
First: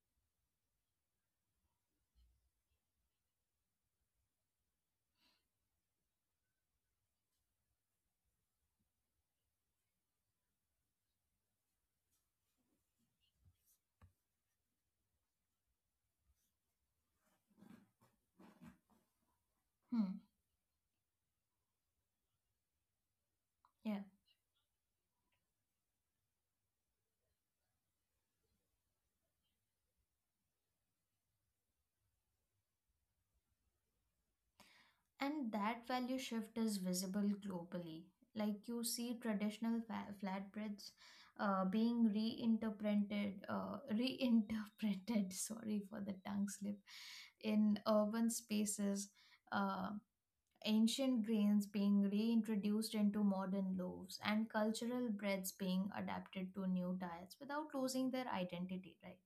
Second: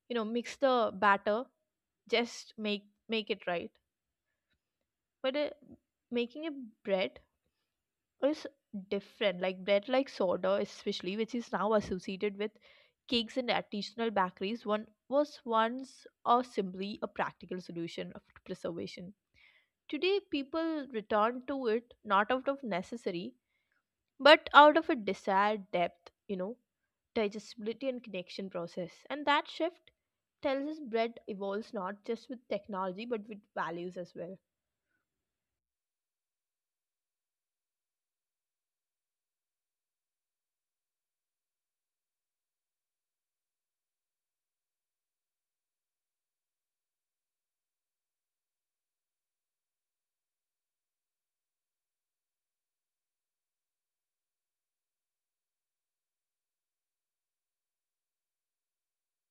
mix the batter, just make it right. But making a bread is different. Like bread like soda, especially, which is now associated with cakes and artisanal bakeries, one was once or simply a practical solution of preservation. Today, Hmm. people return to it not out of necessary, Yeah, but out of a desired depth, digestibility and connection process. And that shift tells us bread evolves not just with technology, but with values as well. and that value shift is visible globally. Like you see traditional flatbreads being reinterpreted, reinterpreted. Sorry for the tongue slip. In urban spaces, Uh, ancient grains being reintroduced into modern loaves, and cultural breads being adapted to new diets without losing their identity, right?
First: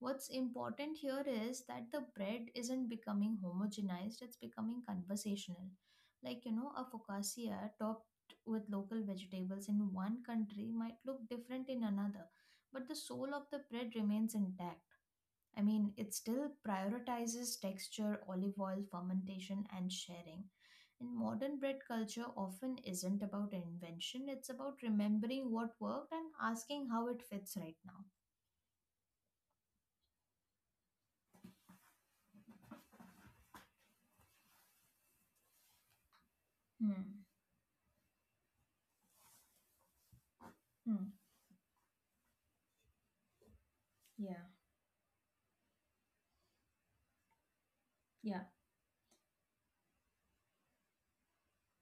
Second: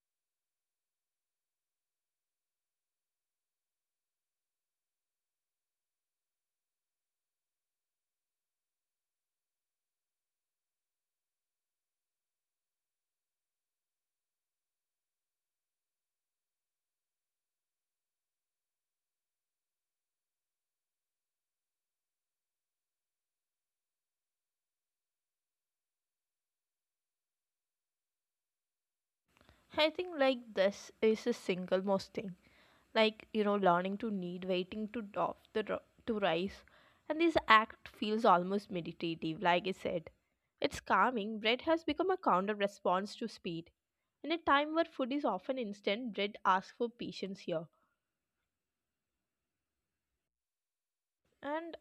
What's important here is that the bread isn't becoming homogenized, it's becoming conversational. Like, you know, a focaccia topped with local vegetables in one country might look different in another, but the soul of the bread remains intact. I mean, it still prioritizes texture, olive oil, fermentation, and sharing and modern bread culture often isn't about invention, it's about remembering what worked and asking how it fits right now. I think like this is the single most thing, like learning to need, waiting to to rise, and Hmm. this act feels almost meditative like I said, it's Hmm. calming. Bread has become a counter response to speed. In a Yeah. time where food is often instant, bread asks for patience here. Yeah. And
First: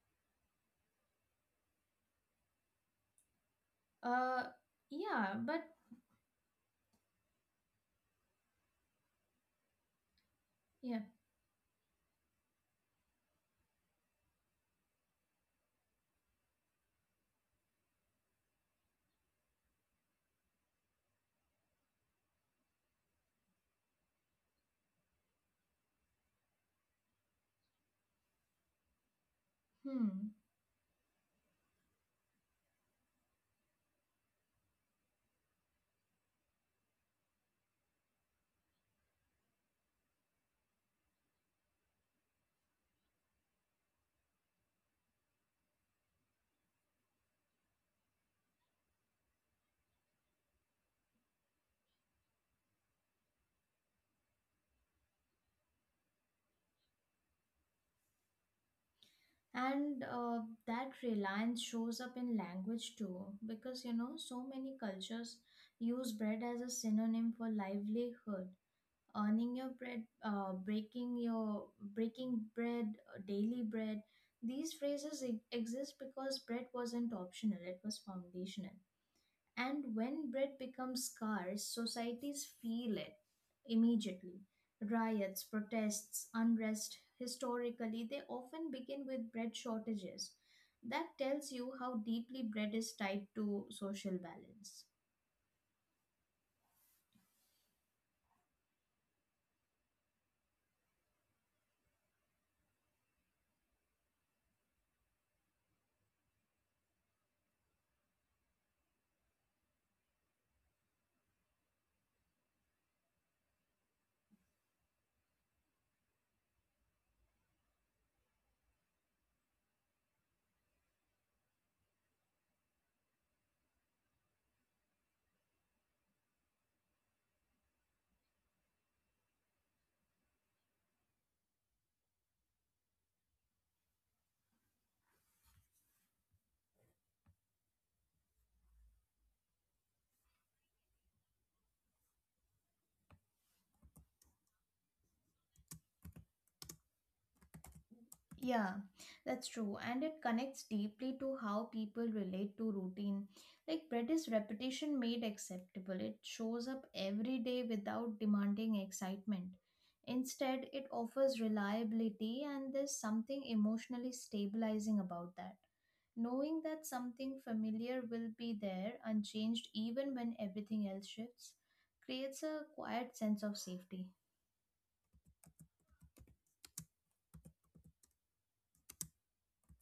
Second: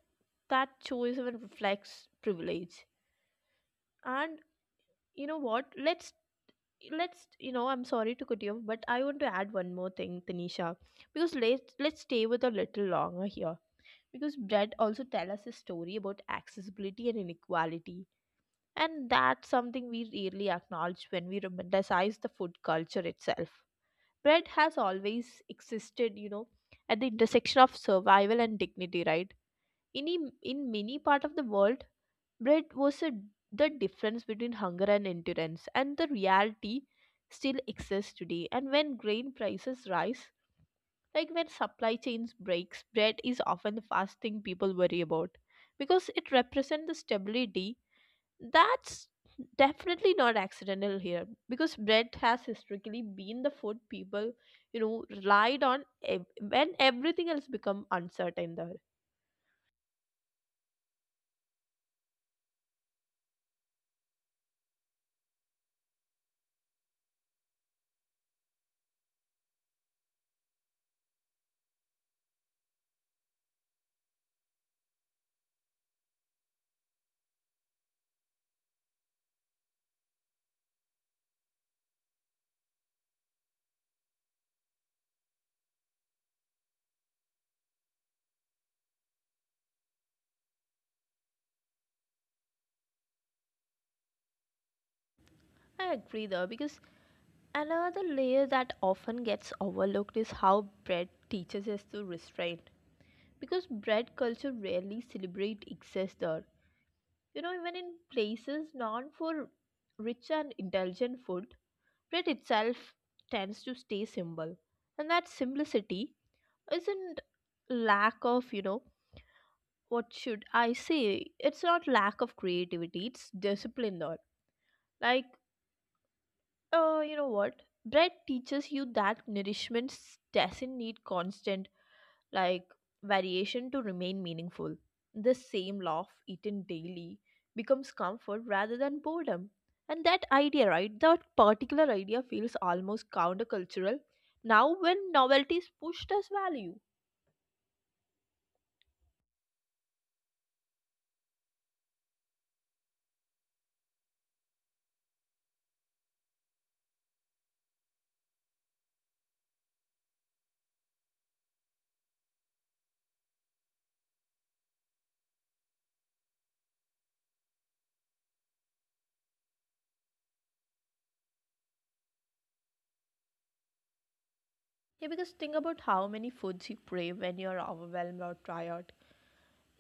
that choice even reflects privilege, and Uh. you know Yeah. what, But let's you know I'm sorry to cut you off, but I want to add one more thing, Tanisha. yeah. Because let's stay with a little longer here, because bread also tell us a story about accessibility and inequality, and that's something we rarely acknowledge when we romanticize the food culture itself. Bread has always existed, at the intersection of survival and dignity, right? in im- Hmm. in many part of the world, bread was the difference between hunger and endurance, and the reality still exists today. And when grain prices rise, like when supply chains breaks, bread is often the first thing people worry about, because it represents the stability. That's definitely not accidental here, because bread has historically been the food people, relied on when everything else become uncertain there. And that reliance shows up in language too, because you know so many cultures use bread as a synonym for livelihood. Earning your bread, breaking bread, daily bread. These phrases exist because bread wasn't optional; it was foundational. And when bread becomes scarce, societies feel it immediately. Riots, protests, unrest, historically, they often begin with bread shortages. That tells you how deeply bread is tied to social balance. I agree though, because another layer that often gets overlooked is how bread teaches us to restrain, because bread culture rarely celebrate excess there. You know, even in places known for rich and indulgent food, bread itself tends to stay simple. And that simplicity isn't lack of, you know, what should I say? It's not lack of creativity, it's discipline. Or like, you know what? Bread teaches you that nourishment doesn't need constant like variation to remain meaningful. The same loaf eaten daily becomes comfort rather than boredom. And that idea, right? That particular idea feels almost countercultural now when novelty is pushed as value. Yeah, that's true. And it connects deeply to how people relate to routine. Like bread is repetition made acceptable. It shows up every day without demanding excitement. Instead, it offers reliability, and there's something emotionally stabilizing about that. Knowing that something familiar will be there, unchanged even when everything else shifts, creates a quiet sense of safety. Yeah, because think about how many foods you crave when you're overwhelmed or tired.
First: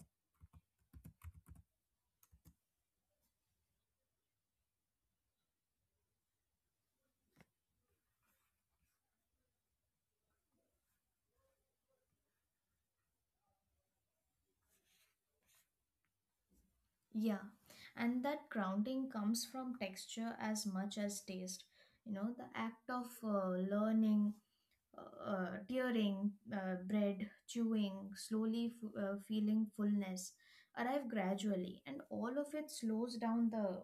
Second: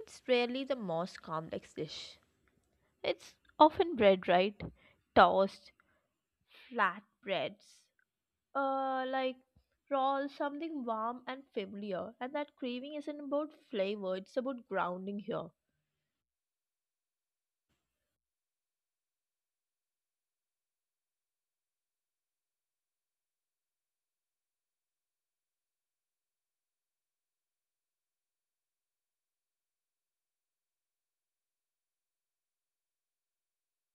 It's rarely the most complex dish. It's often bread, right? Toast, flatbreads, like roll, something warm and familiar, and that craving isn't about flavor, it's about grounding here. Yeah, and that grounding comes from texture as much as taste. You know, the act of learning, tearing bread, chewing, slowly feeling fullness, arrive gradually, and all of it slows down the,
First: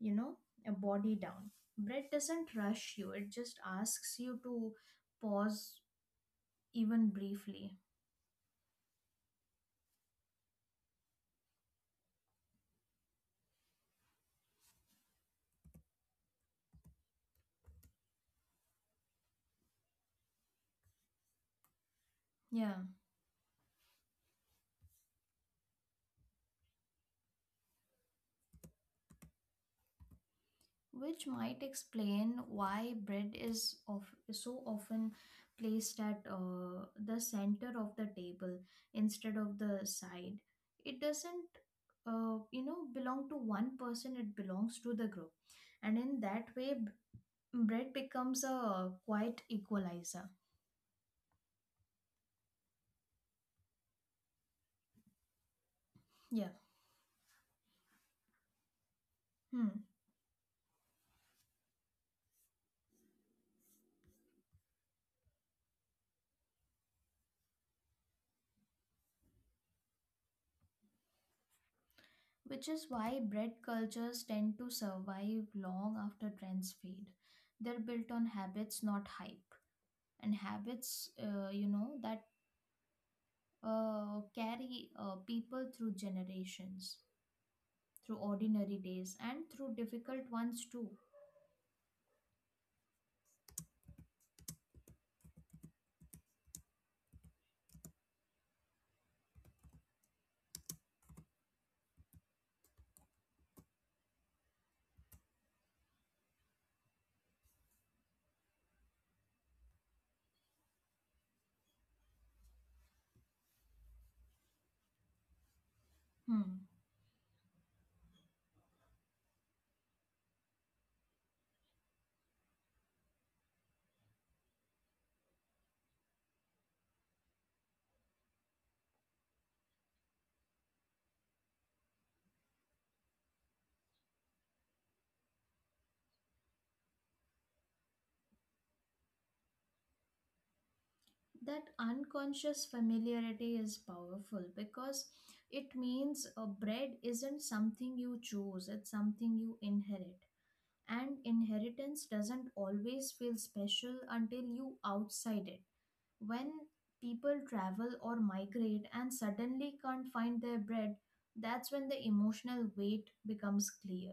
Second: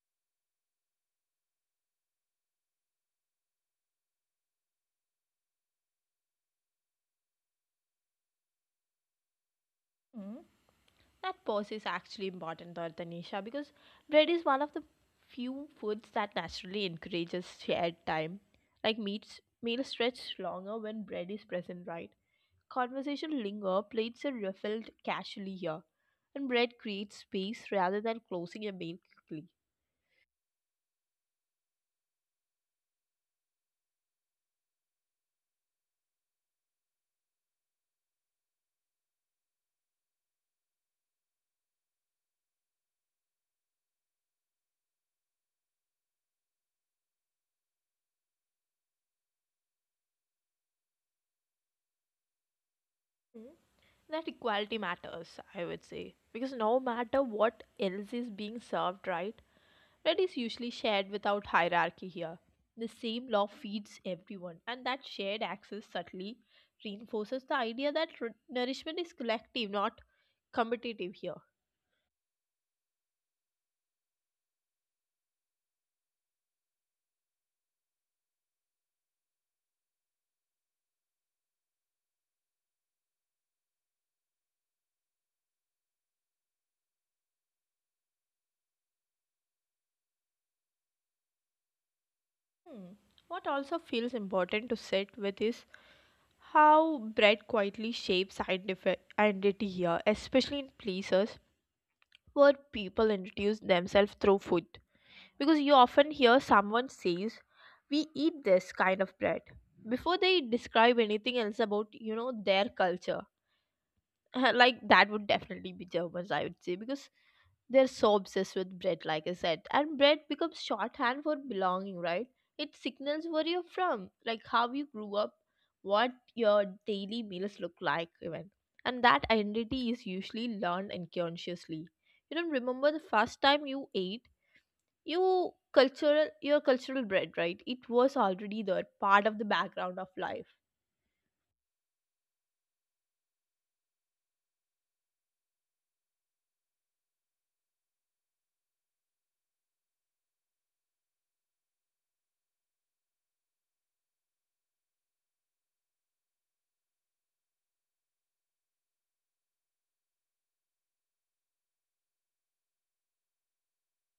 you know, body down. Bread doesn't rush you, it just asks you to pause even briefly. Hmm, that pause is actually important though, Tanisha, because bread is one of the few foods that naturally encourages shared time. Like meats meals stretch longer when bread is present, right? Yeah. Conversation linger, plates are refilled casually here, and bread creates space rather than closing a meal quickly. Which might explain why bread is of so often placed at the center of the table instead of the side. It doesn't, you know, belong to one person, it belongs to the group. And in that way bread becomes a quiet equalizer. That equality matters, I would say. Because Yeah. no matter what else is being served, right, Hmm. bread is usually shared without hierarchy here. The same law feeds everyone, and that shared access subtly reinforces the idea that nourishment is collective, not competitive here. Which is why bread cultures tend to survive long after trends fade. They're built on habits not hype, and habits, you know, that carry people through generations, through ordinary days, and through difficult ones too. Hmm. What also feels important to sit with is how bread quietly shapes identity here, especially in places where people introduce themselves through food. Because you often hear someone says we eat this kind of bread before they describe anything else about their culture. Like that would definitely be Germans, I would Hmm. say, because they're so obsessed with bread like I said, and bread becomes shorthand for belonging, right? It signals where you're from, like how you grew up, what your daily meals look like even. And that identity is usually learned unconsciously. You don't remember the first time you ate your cultural bread, right? It was already there, part of the background of life. That unconscious familiarity is powerful because it means a bread isn't something you choose, it's something you inherit. And inheritance doesn't always feel special until you outside it. When people travel or migrate and suddenly can't find their bread, that's when the emotional weight becomes clear.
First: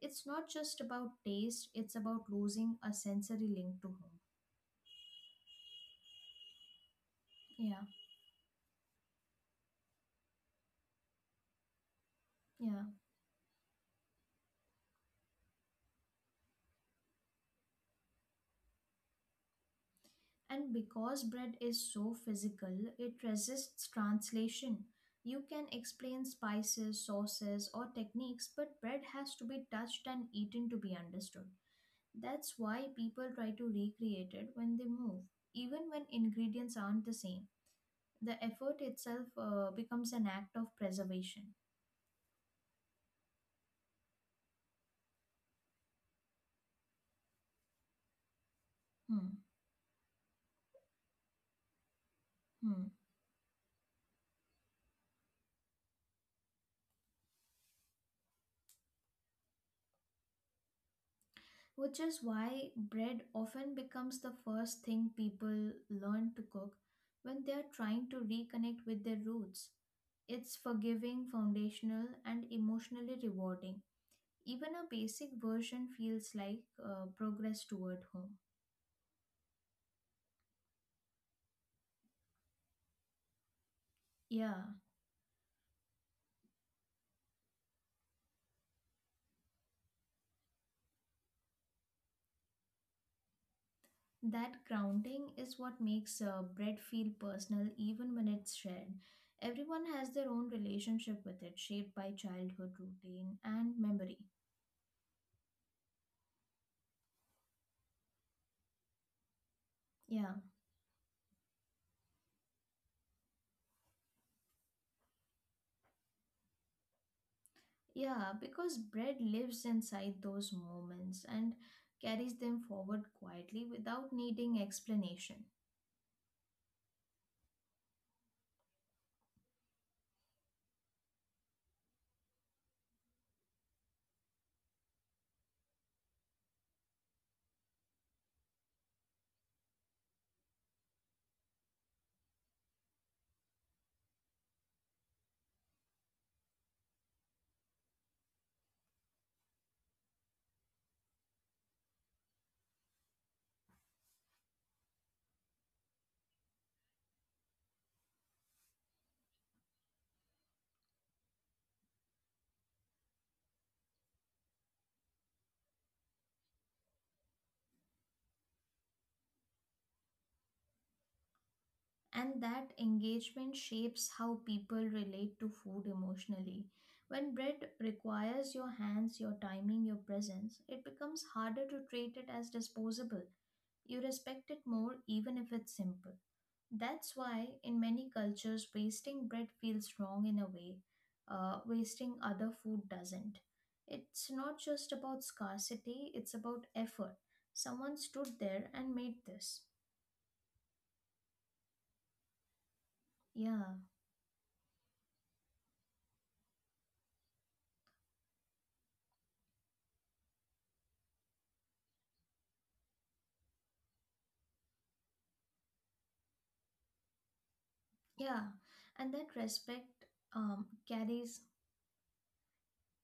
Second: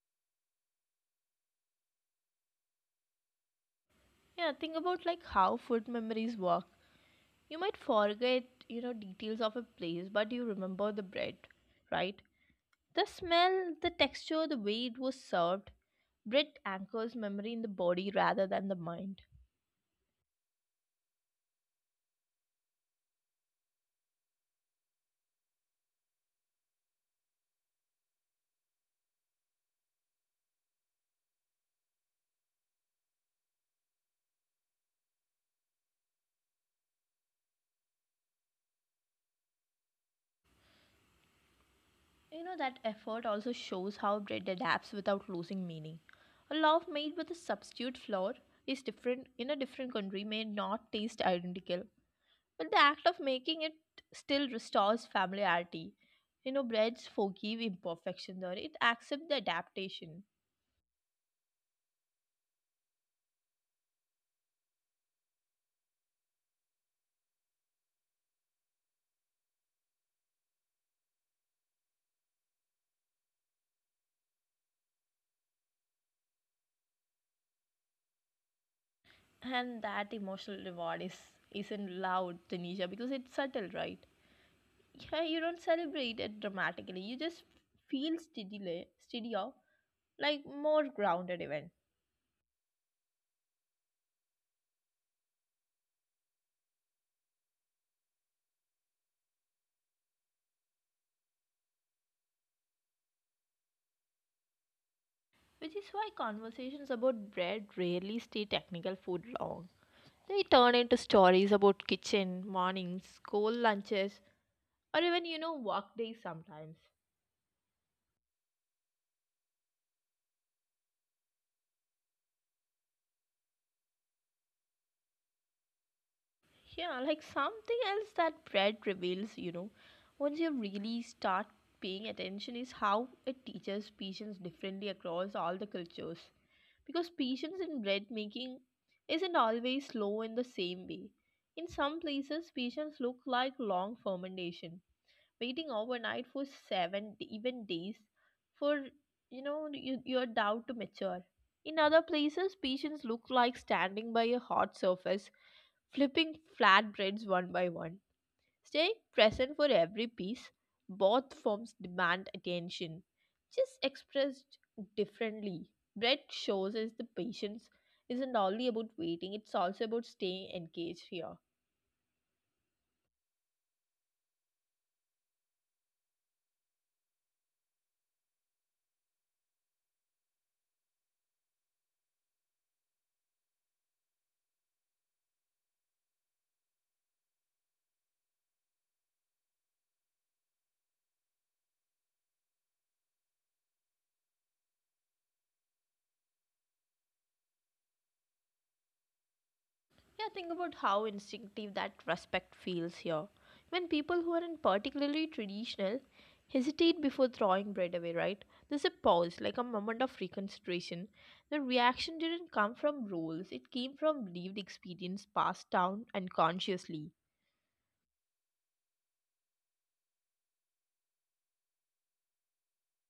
It's not just about taste, it's about losing a sensory link to home. Yeah, think about like how food memories work. You might Yeah, forget, you know, details of a place but you remember the bread, right? yeah. The smell, the texture, the way it was served. Bread anchors memory in the body rather than the mind. And because bread is so physical, it resists translation. You can explain spices, sauces, or techniques, but bread has to be touched and eaten to be understood. That's why people try to recreate it when they move, even when ingredients aren't the same. The effort itself becomes an act of preservation. You know, that effort also shows how bread adapts without losing meaning. A loaf made with a substitute flour is Hmm. different in a different country, may not taste identical. But the Hmm. act of making it still restores familiarity. You know, breads forgive imperfections, or it accepts the adaptation. Which is why bread often becomes the first thing people learn to cook when they are trying to reconnect with their roots. It's forgiving, foundational, and emotionally rewarding. Even a basic version feels like progress toward home. And that emotional reward is isn't loud, Tanisha, because it's subtle, right? Yeah, Yeah, you don't celebrate it dramatically. You just feel steadier, steadier, like more grounded even. that grounding is what makes bread feel personal even when it's shared. Everyone has their own relationship with it, shaped by childhood routine and memory. Which is why conversations about bread rarely stay technical food long. Yeah, They turn into stories about kitchen, mornings, school lunches, or even, you know, work days sometimes. yeah, because bread lives inside those moments and carries them forward quietly without needing explanation. Yeah, like something else that bread reveals, you know, once you really start paying attention is how it teaches patience differently across all the cultures. Because patience in bread making isn't always slow in the same way. In some places, patience look like long fermentation, waiting overnight for even days for, you know, your doubt to mature. In other places, patients look like standing by a hot surface, flipping flatbreads one by one, staying present for every piece. Both forms demand attention, just expressed differently. Bread shows us the patience isn't only about waiting, it's also about staying engaged here. And that engagement shapes how people relate to food emotionally. When bread requires your hands, your timing, your presence, it becomes harder to treat it as disposable. You respect it more even if it's simple. That's why, in many cultures, wasting bread feels wrong in a way, wasting other food doesn't. It's not just about scarcity, it's about effort. Someone stood there and made this. Yeah, think about how instinctive that respect feels here. Yeah, When people who aren't particularly traditional hesitate before throwing bread away, right? There's a pause, like a moment of reconsideration. The reaction didn't come from rules, it came from lived experience passed down unconsciously. yeah. And that respect carries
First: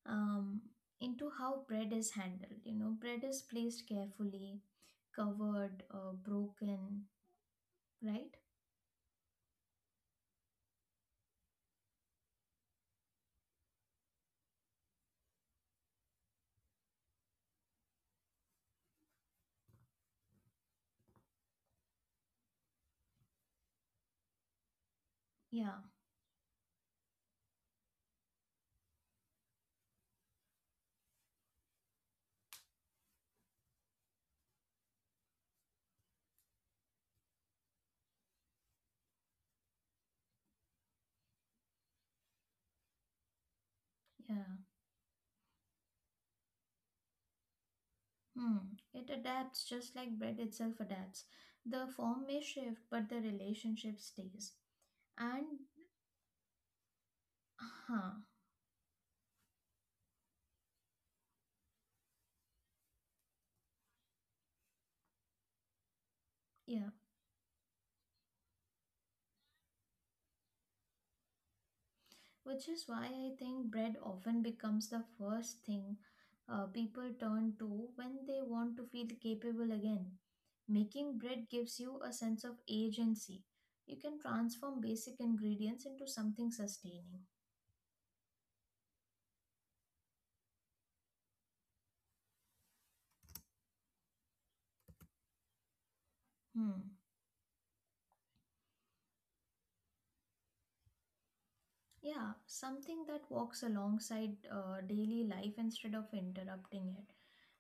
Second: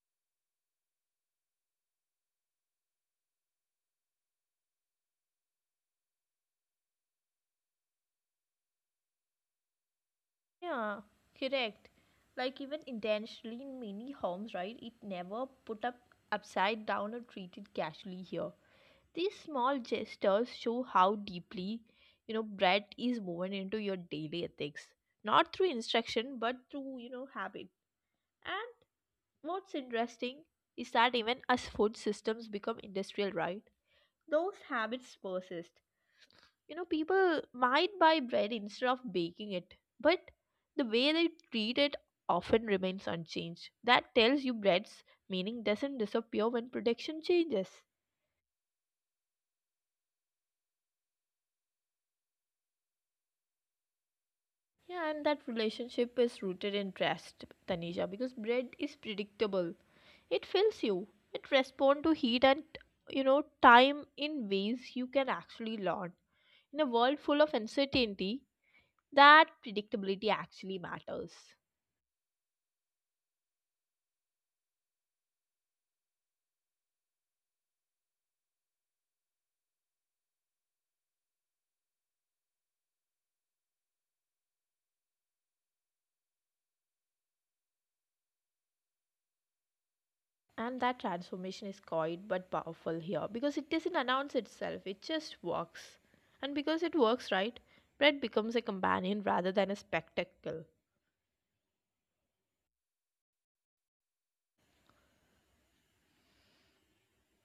um, into how bread is handled. You know, bread is placed carefully, covered, broken, right? Yeah, correct. Like even intentionally in many homes, right? It never put up upside down or treated casually here. These small gestures show how deeply, you know, bread is woven into your daily ethics, not through Yeah, instruction but through, you know, habit. And what's interesting is that even as food systems become industrial, right? Those habits persist. You know, people might buy bread instead of baking it, but the way they treat it often remains unchanged. That tells you yeah. bread's meaning doesn't disappear when production changes. Hmm. It adapts just like bread itself adapts. The form may shift, but the relationship stays. Yeah, and And, that relationship is rooted in trust, Tanisha, huh, because bread is predictable. It fills you. It responds to heat and, you know, time in ways you can actually learn. In a yeah, world full of uncertainty, that predictability actually matters. which is why I think bread often becomes the first thing people turn to when they want to feel capable again. Making bread gives you a sense of agency. You can transform basic ingredients into something sustaining. And that transformation is quiet but powerful here because it doesn't announce itself, it just works. And because Hmm. it works, right, bread becomes a companion rather than a spectacle. Yeah, something that walks alongside daily life instead of interrupting it.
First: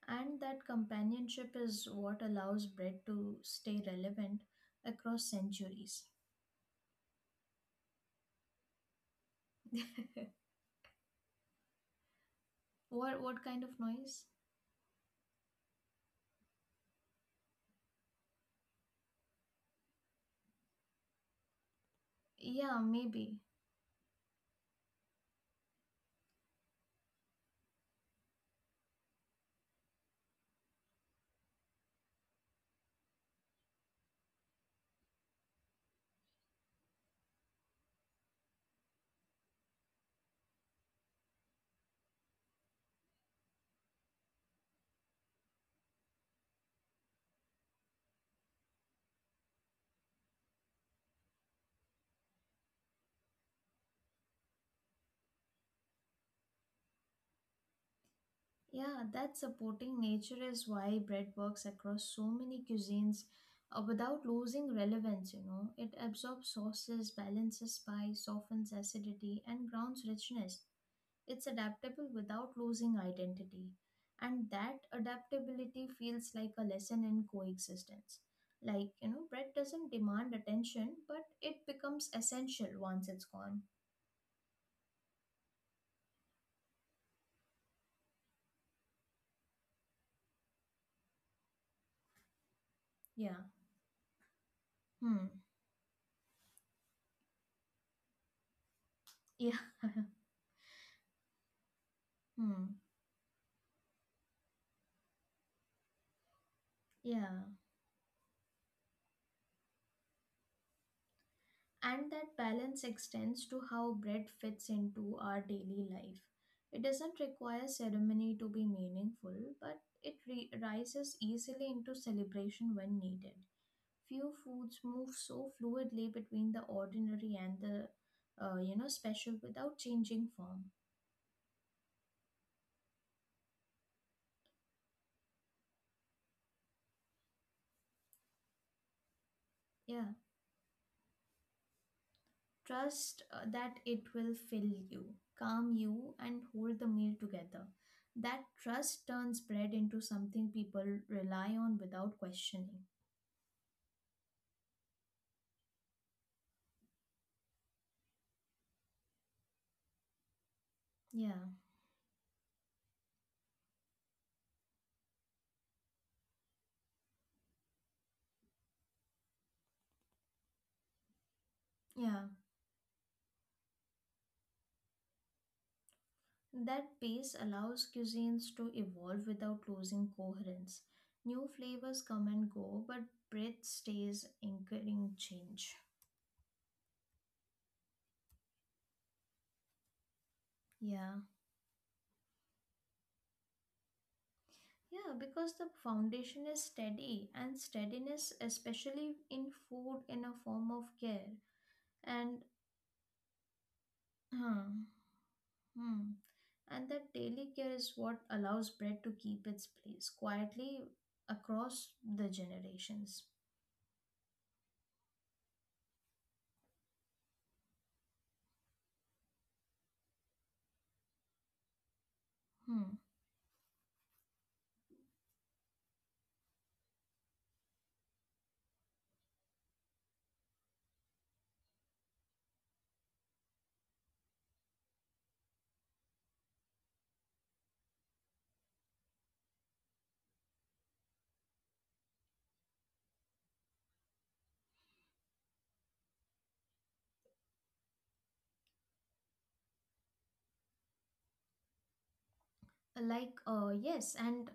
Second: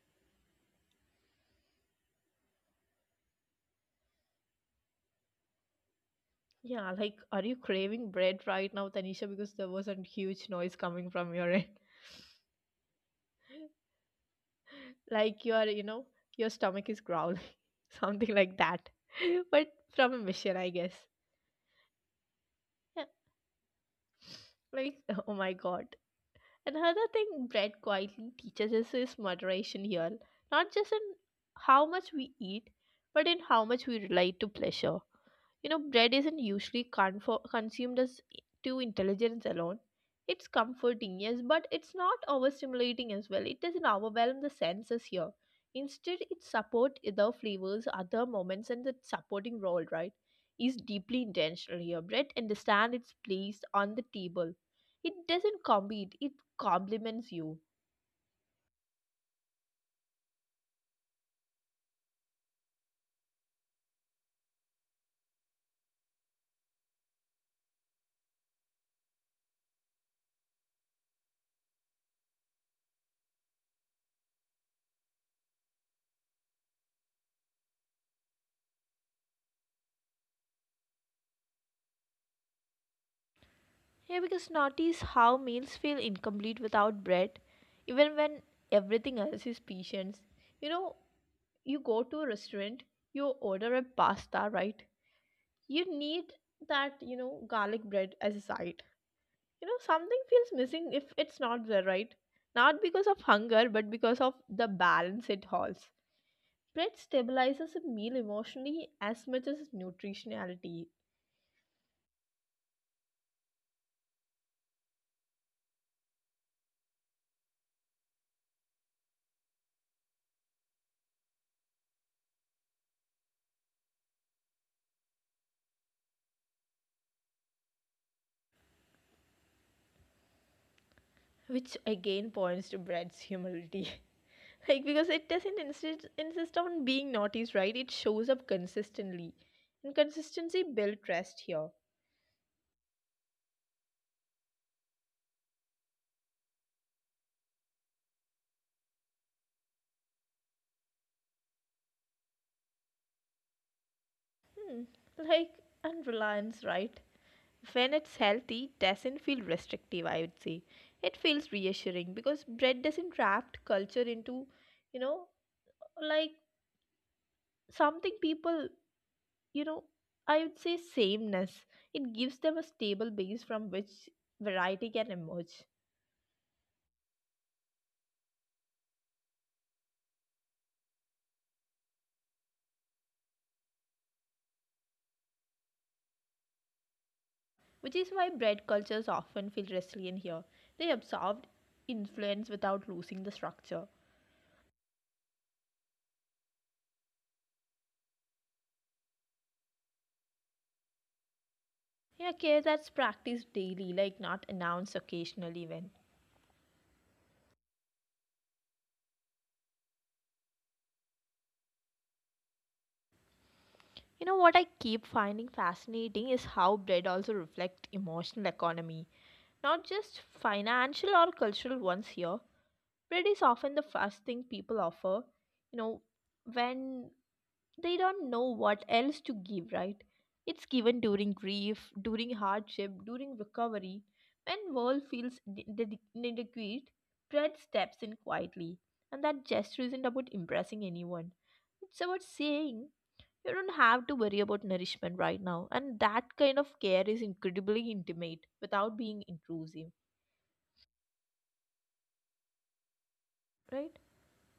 And that companionship is what allows bread to stay relevant across centuries. Yeah, like, are you craving bread right now, Tanisha? Because there was a huge noise coming from your end. What kind of noise? Like, you are, you know, your stomach is growling, something like that. But from a mission, I guess. Yeah, Yeah, maybe. like, oh my god. Another thing bread quietly teaches us is moderation here, not just in how much we eat, but in how much we relate to pleasure. You know, bread isn't usually consumed as to intelligence alone. It's comforting, yes, but it's not overstimulating as well. It doesn't overwhelm the senses here. Instead, it supports other flavors, other moments, and the supporting role, right, is deeply intentional here. Bread understands its place on the table. It doesn't compete, it complements you. Yeah, that supporting nature is why bread works across so many cuisines without losing relevance, you know. It absorbs sauces, balances spice, softens acidity, and grounds richness. It's adaptable without losing identity. And that adaptability feels like a lesson in coexistence. Like, you know, bread doesn't demand attention, but it becomes essential once it's gone. Yeah, because notice how meals feel incomplete without bread, even when everything else is patience. You know, you go to a restaurant, you Yeah. order a pasta, right? Hmm. You need that, you know, garlic bread as a side. You Yeah. know, something feels missing if it's not there, right? Not Hmm. because of hunger, but because of the balance it holds. Bread Yeah. stabilizes a meal emotionally as much as nutritionality, And that balance extends to how bread fits into our daily life. It doesn't require ceremony to be meaningful, but it rises easily into celebration when needed. Few foods move so fluidly between the ordinary and the you know special without changing form. which again points to Brad's humility. Like, because it doesn't insist on being naughty, right? It shows up consistently. And Yeah, consistency builds trust here. trust that it will fill you, calm you, and hold the meal together. That trust turns bread into something people rely on without questioning. Hmm. Like, and reliance, right? When it's healthy, doesn't feel restrictive, I would say. It Yeah, feels reassuring because Brad doesn't wrap culture into, you know, like something people, you know, I would say sameness. It yeah. gives them a stable base from which variety can emerge. That pace allows cuisines to evolve without losing coherence. New flavors come and go, but breadth stays anchoring change. Which is why bread cultures often feel resilient here. They Yeah. absorbed influence without losing the structure. Yeah, because the foundation is steady, and steadiness, especially in food, in a form of care, Yeah, okay, and that's practiced daily, like not announced hmm, occasionally when. hmm, and that daily care is what allows bread to keep its place quietly across the generations. You know what I keep finding fascinating is how bread also reflects emotional economy, not just financial or cultural ones here. Hmm. Bread is often the first thing people offer, you know, when they don't know what else to give, right? It's given during grief, during hardship, during recovery. When world feels inadequate, bread steps in quietly. And that gesture isn't about impressing anyone. It's about saying, you don't have to worry about nourishment right now. And that kind of care is incredibly intimate without being intrusive, Like, right? yes, and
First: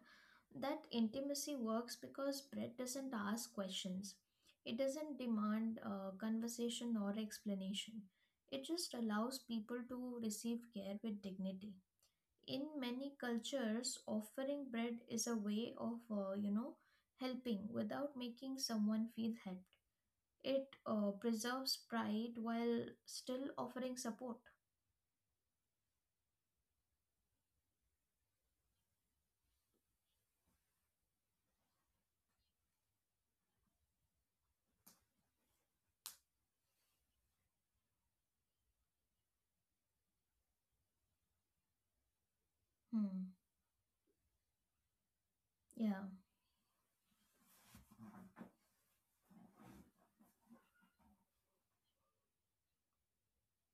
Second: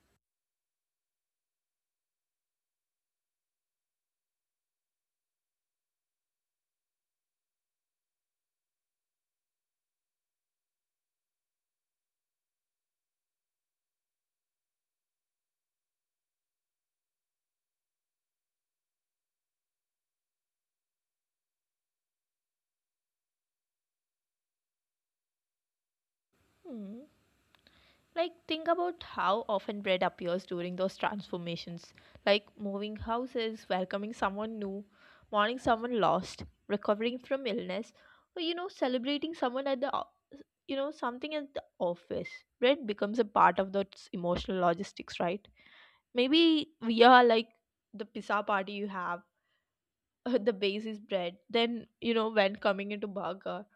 that intimacy works because bread doesn't ask questions. It doesn't demand conversation or explanation. It just allows people to receive care with dignity. In many cultures offering bread is a way of, you know, helping without making someone feel helped. It preserves pride while still offering support. Hmm. Like, think about how often bread appears during those transformations, like moving houses, welcoming someone new, mourning someone lost, recovering from illness, or you know, celebrating someone at the, you know, something at the office. Bread becomes a Hmm. part of those emotional logistics, right? Yeah, Maybe we are like the pizza party you have, the base is bread, then you know, when coming into burger,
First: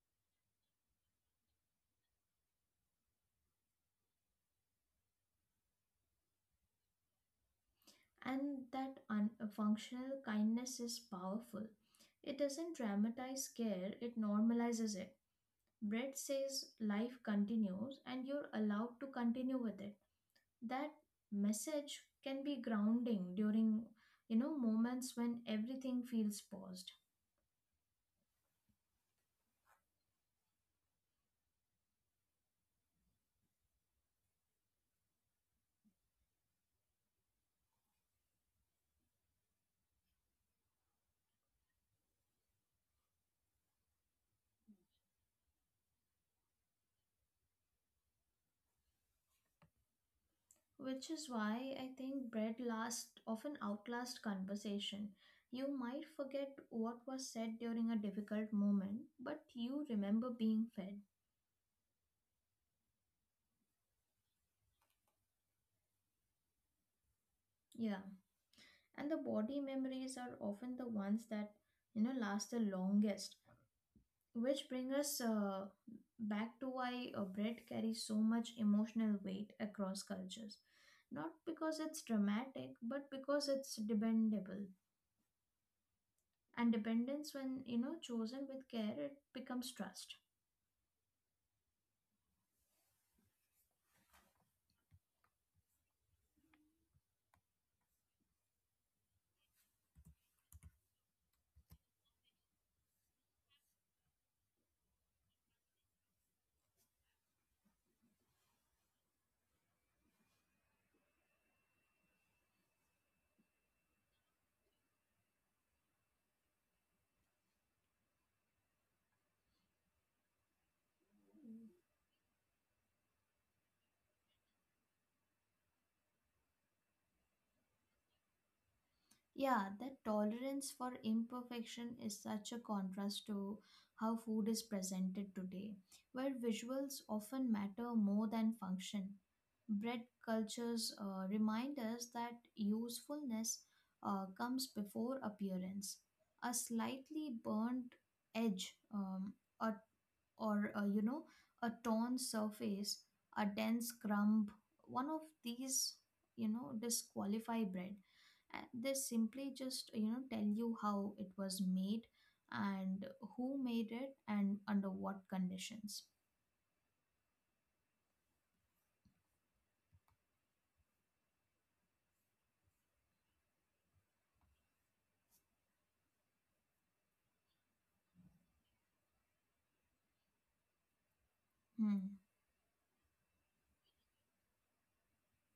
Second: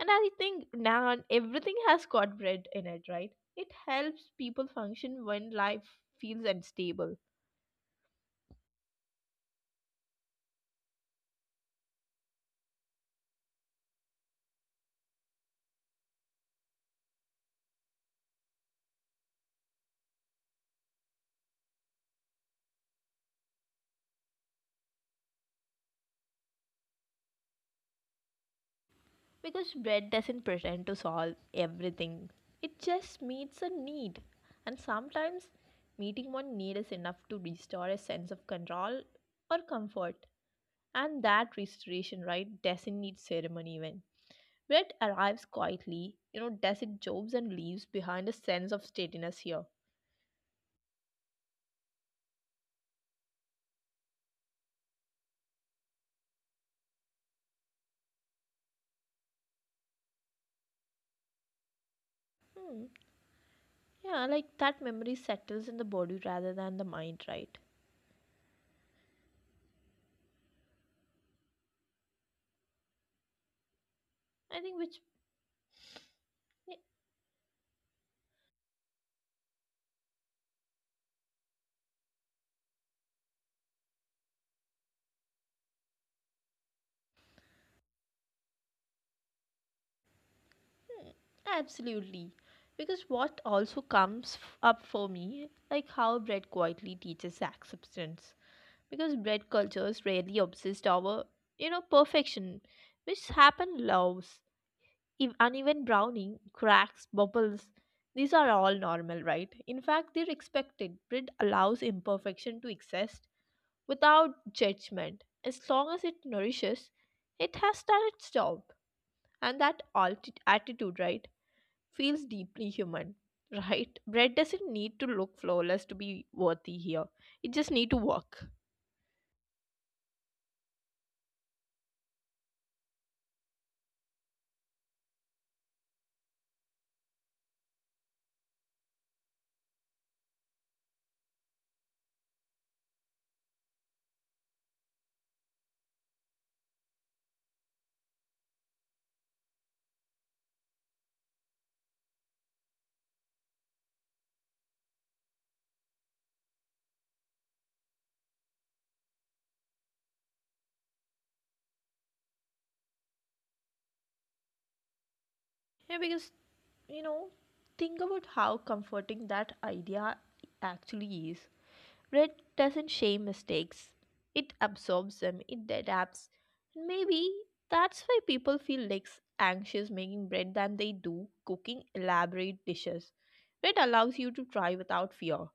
and I think naan, everything has got bread in it, right? It helps people function when life feels unstable. and that functional kindness is powerful. It doesn't dramatize care, it normalizes it. Bread says life continues and you're allowed to continue with it. That message can be grounding during, you know, moments when everything feels paused, Because bread doesn't pretend to solve everything, it just meets a need. And sometimes meeting one need is enough to restore a sense of control or comfort. And that restoration, right, doesn't need ceremony even. Bread arrives quietly, you know, desert jobs, and leaves behind a sense of steadiness here. which is why I think bread last often outlast conversation. You might forget what was said during a difficult moment but you remember being fed. Hmm. Yeah, like that memory settles in the body rather than the mind, right? Yeah, and the body memories are often the ones that, you know, last the longest, I which think brings which. us back to Yeah, why bread carries so much emotional weight across cultures, not because it's dramatic but because it's dependable. And dependence, when, you know, chosen with care, it becomes trust. hmm, absolutely. Because what also comes up for me, like how bread quietly teaches acceptance. Because bread cultures rarely obsessed over, you know, perfection, which happen loves. If uneven browning, cracks, bubbles, these are all normal, right? In fact, they're expected. Bread allows imperfection to exist without judgment. As long as it nourishes, it has done its job. And that attitude, right, feels deeply human, right? Bread doesn't need to look flawless to be worthy here. It just need to work. Yeah, that tolerance for imperfection is such a contrast to how food is presented today, where visuals often matter more than function. Bread cultures remind us that usefulness comes before appearance. A slightly burnt edge, a or, you know, a torn surface, a dense crumb, one of these, you know, disqualify bread, and they simply, just, you know, tell you how it was made and who made it and under what conditions. Yeah, because, you know, think about how comforting that idea actually is. Bread doesn't shame mistakes, it absorbs them, it adapts. And maybe that's why people feel less anxious making bread than they do cooking Hmm. elaborate dishes. Bread allows you to try without fear.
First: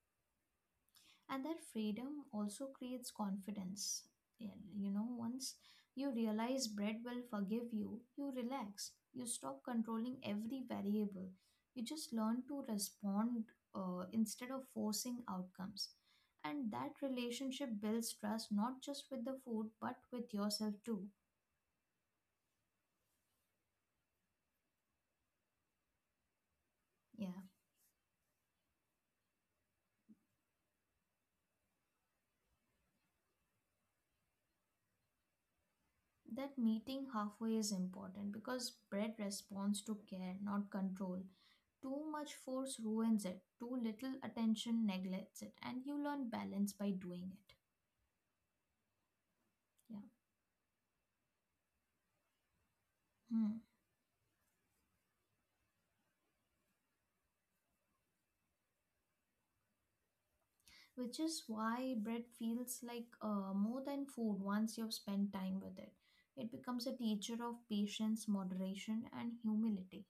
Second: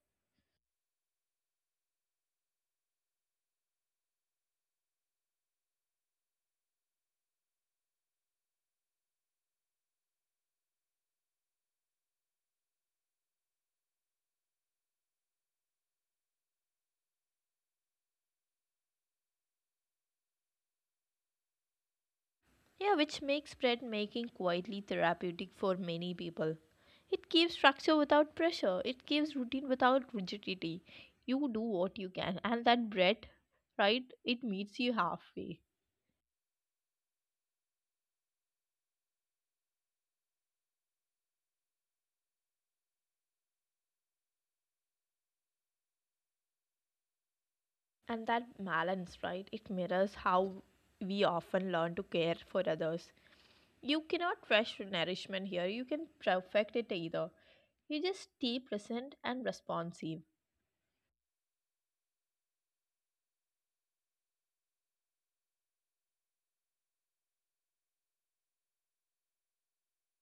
And that freedom also creates confidence. And, you know, once you realize bread will forgive you, you relax, you stop controlling every variable, you just learn to respond instead of forcing outcomes. And that relationship builds trust not just with the food but with yourself too. Yeah, which makes bread making quietly therapeutic for many people. It Yeah. gives structure without pressure, it gives routine without rigidity. You do what you can, and that bread, right, it meets you halfway. That meeting halfway is important because bread responds to care, not control. Too much force ruins it, too little attention neglects it, and you learn balance by doing it. And that balance, right? It Yeah. mirrors how we often learn to care for others. Hmm. You cannot rush nourishment here, you can perfect it either. You just stay present and responsive. Which is why bread feels like more than food once you've spent time with it. It becomes a teacher of patience, moderation, and humility.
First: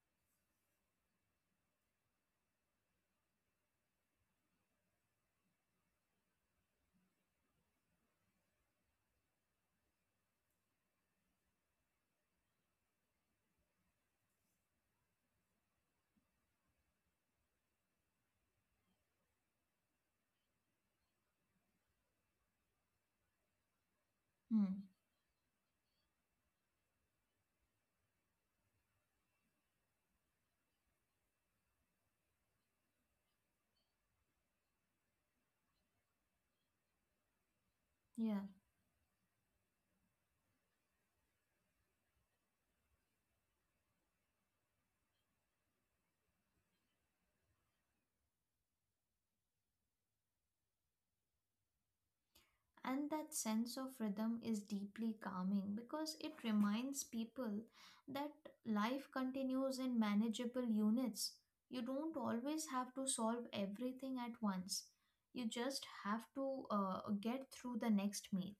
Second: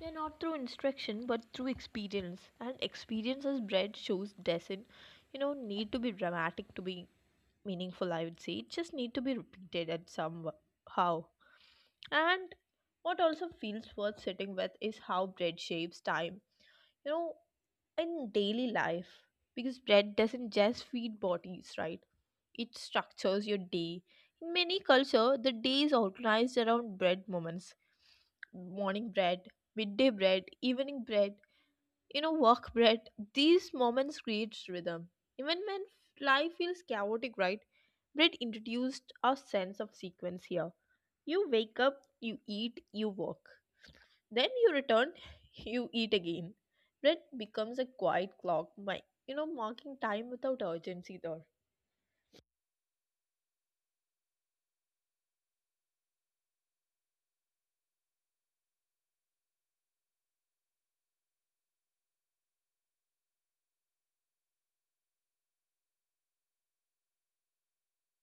Yeah, not through instruction, but through experience. And experience, as bread shows, doesn't, you know, need to be dramatic to be meaningful, I would say. It just need to be repeated at some how. And what also feels worth sitting with is how bread shapes time. You know, in daily life, because bread doesn't just feed bodies, right, it structures your day. In many Hmm. culture, the day is organized around bread moments: morning bread, midday bread, evening bread, you know, work bread. These moments create rhythm even when life feels chaotic, right? Bread Yeah. introduced a sense of sequence here. You wake up, you eat, you work, then you return, you eat again. Bread becomes a quiet clock, my, you know, marking time without urgency there. And that sense of rhythm is deeply calming because it reminds people that life continues in manageable units. You don't always have to solve everything at once. You just have to get through the next meal.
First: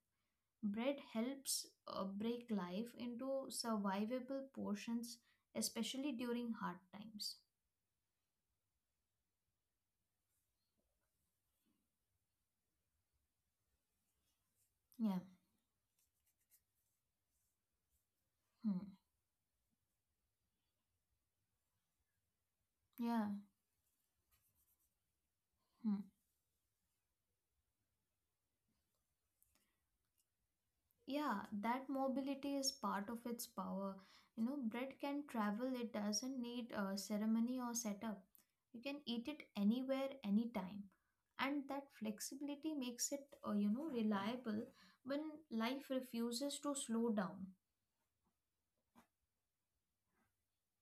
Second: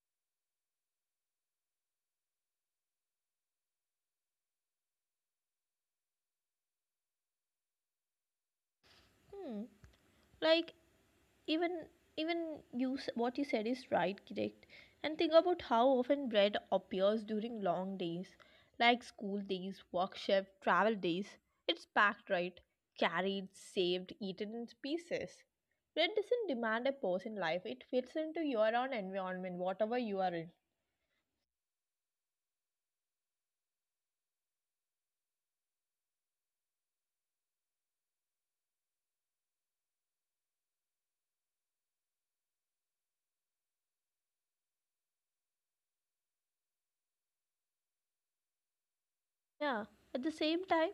Bread helps break life into survivable portions, especially during hard times. Hmm. Like even even you what you said is right, correct. And Yeah. think about how often bread appears during long days, Hmm. like school days, work shift, travel days. It's packed right, Yeah. carried, saved, eaten in pieces. Hmm. Bread doesn't demand a pause in life. It fits into your own environment, whatever you are in. Yeah, that mobility is part of its power. You know, bread can travel, it doesn't need a ceremony or setup. You can eat it anywhere, anytime. And that flexibility makes it, you know, reliable when life refuses to slow down, Yeah, at the same time,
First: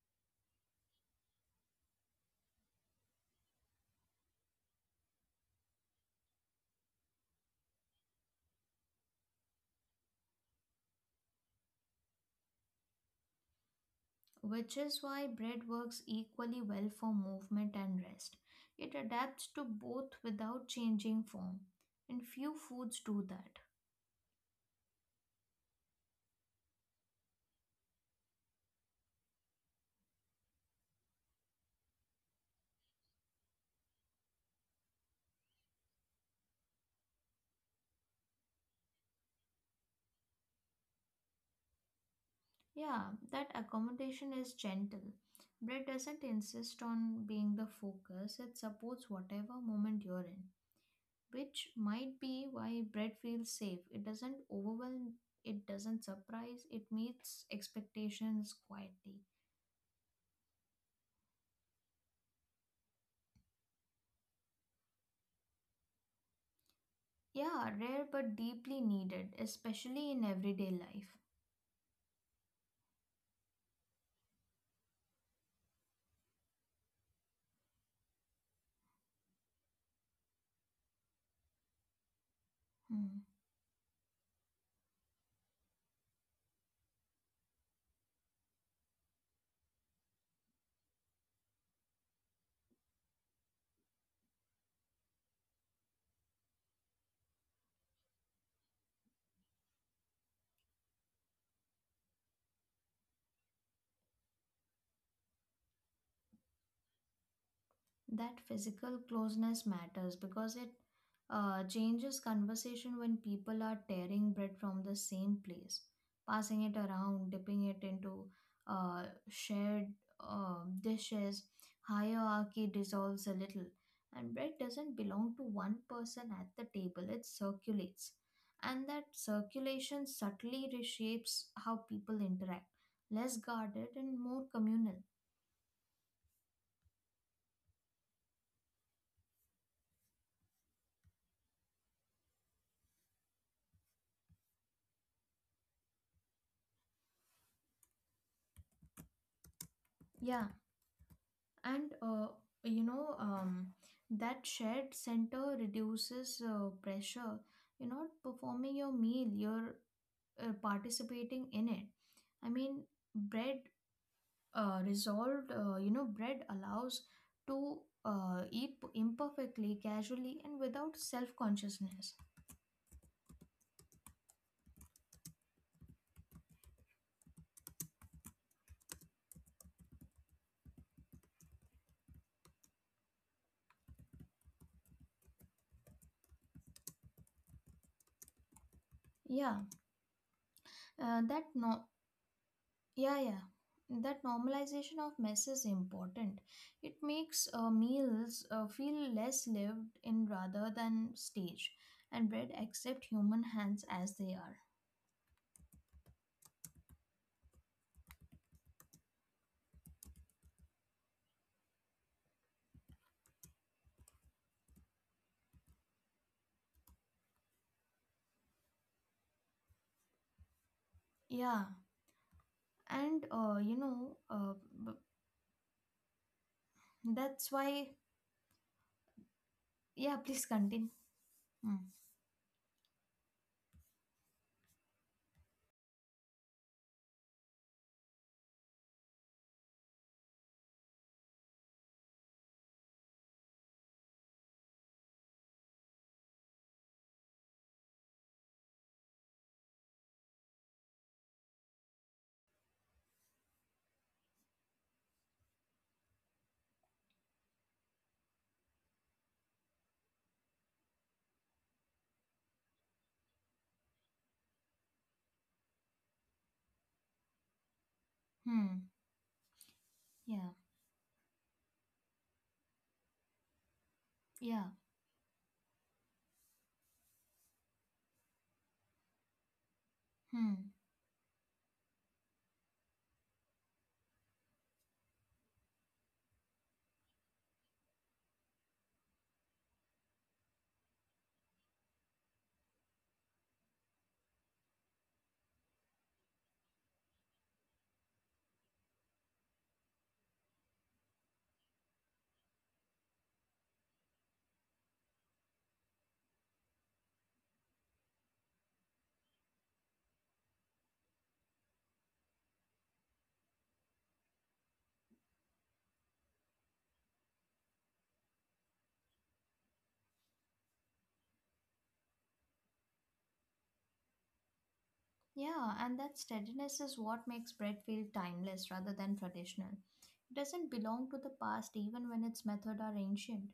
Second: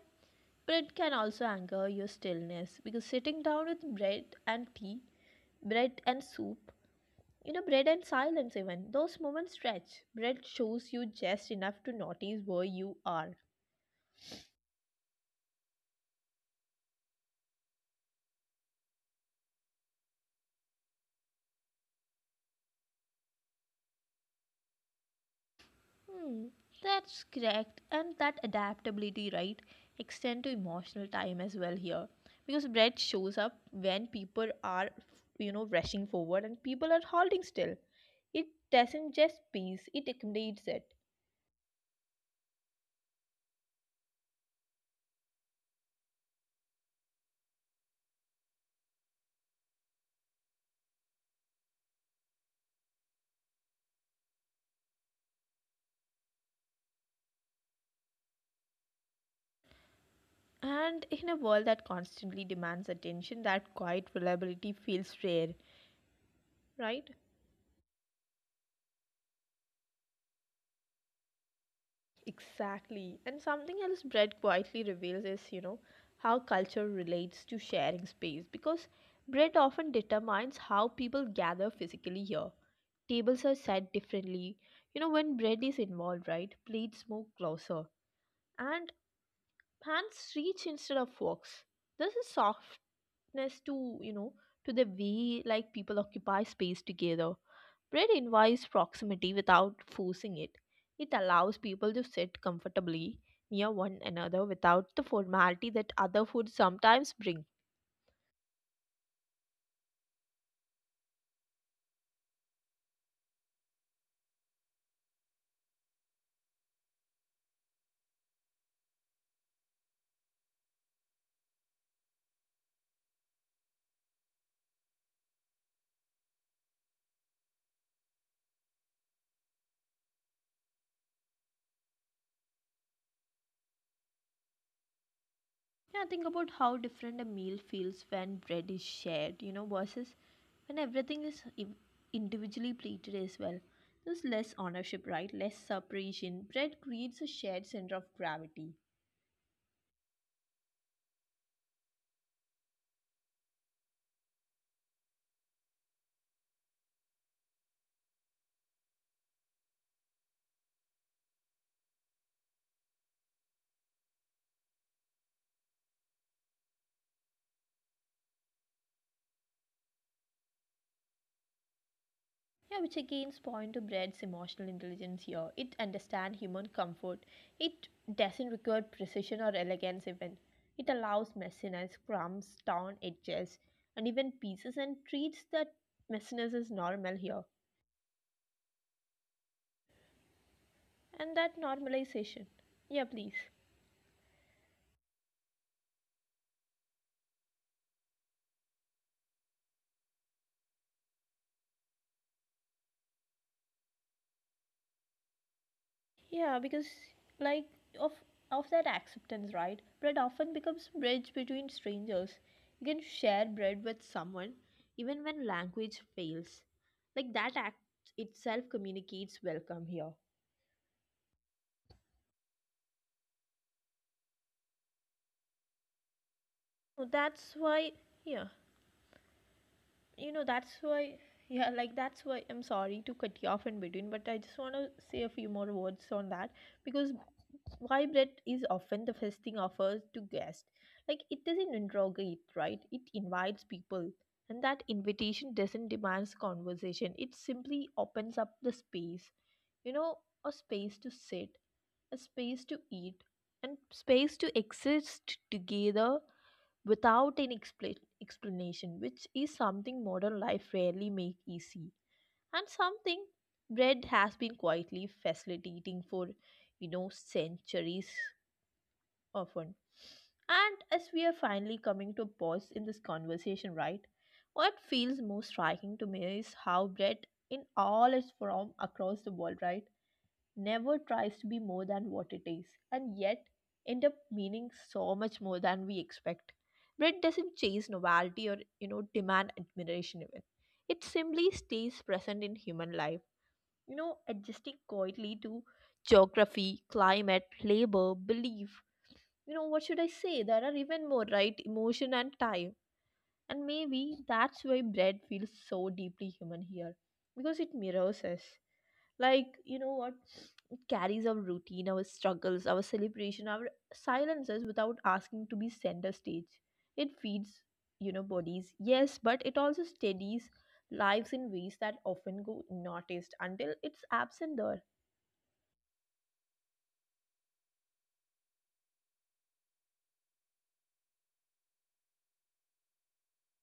bread can also anger your stillness because sitting down with bread and tea, bread and soup, bread and silence, even those moments stretch. Bread shows you just enough to notice where you are. which is why bread works equally well for movement and rest. It adapts to both without changing form, and few foods do that. Hmm, that's correct, and that adaptability, right, extend to emotional time as well here because bread shows up when people are, rushing forward and people are holding still. It doesn't just peace, it accommodates it. Yeah, that accommodation is gentle. Bread doesn't insist on being the focus, it supports whatever moment you're in, which might be why bread feels safe. It doesn't overwhelm, it doesn't surprise, it meets expectations quietly. And in a world that constantly demands attention, that quiet reliability feels rare, right? Yeah, rare but deeply needed, especially in everyday life. Exactly. And something else, bread quietly reveals is, how culture relates to sharing space because bread often determines how people gather physically here. Hmm. Tables are set differently. You know, when bread is involved, right? Plates move closer and hands reach instead of forks. There's a soft closeness to, to the way, like, people occupy space together. Bread invites proximity without forcing it. It allows people to sit comfortably near one another without the formality that other foods sometimes bring. That physical closeness matters because it changes conversation when people are tearing bread from the same place, passing it around, dipping it into uh, shared dishes. Hierarchy dissolves a little, and bread doesn't belong to one person at the table, it circulates. And that circulation subtly reshapes how people interact, less guarded and more communal. Yeah, think about how different a meal feels when bread is shared, versus when everything is individually plated as well. There's less ownership, right, less separation. Bread creates a shared center of gravity. Yeah, and, you know, that shared center reduces pressure. You're not performing your meal, you're participating in it. I mean, bread resolved you know, bread allows to eat imperfectly, casually, and without self-consciousness. Yeah, which again point to bread's emotional intelligence here. It understands human comfort. It doesn't require precision or elegance even. It allows messiness, crumbs, torn edges, and even pieces, and treats that messiness as normal here. Yeah, And that that no- normalization. Yeah, Yeah, please. yeah. That normalization of mess is important. It makes meals feel less lived in rather than staged, and bread accept human hands as they are. Yeah, because, like, of of that acceptance, right? Bread often becomes bridge between strangers. You can share bread with someone even when language fails. Like that act itself communicates welcome here. Yeah, and, you know, b- So that's that's why. why. Yeah, Yeah, please that's continue. why. Yeah, Hmm. like, that's why I'm sorry to cut you off in between, but I just want to say a few more words on that because why bread is often the first thing offered to guests. Like it doesn't interrogate, right? It invites people. And that invitation doesn't demand conversation. It simply opens up the space. You know, a space to sit, a space to eat, and space to exist together without an explanation, which is something modern life rarely make easy. And something bread has been quietly facilitating for, centuries Hmm. often. Yeah. And as we are finally coming to a pause in this conversation, right? What Yeah. feels most striking to me is how bread, in all its form across the world, right, Hmm. never tries to be more than what it is, and yet end up meaning so much more than we expect. Bread doesn't chase novelty or, demand admiration even. It simply stays present in human life, adjusting quietly to geography, climate, labor, belief, what should I say, there are even more, right, emotion and time. And maybe that's why bread feels so deeply human here, because it mirrors us. Like, you know what, it carries our routine, our struggles, our celebration, our silences without asking to be center stage. It feeds, bodies, yes, but it also steadies lives in ways that often go unnoticed until it's absent there. Yeah, and that steadiness is what makes bread feel timeless rather than traditional. It doesn't belong to the past even when its method are ancient.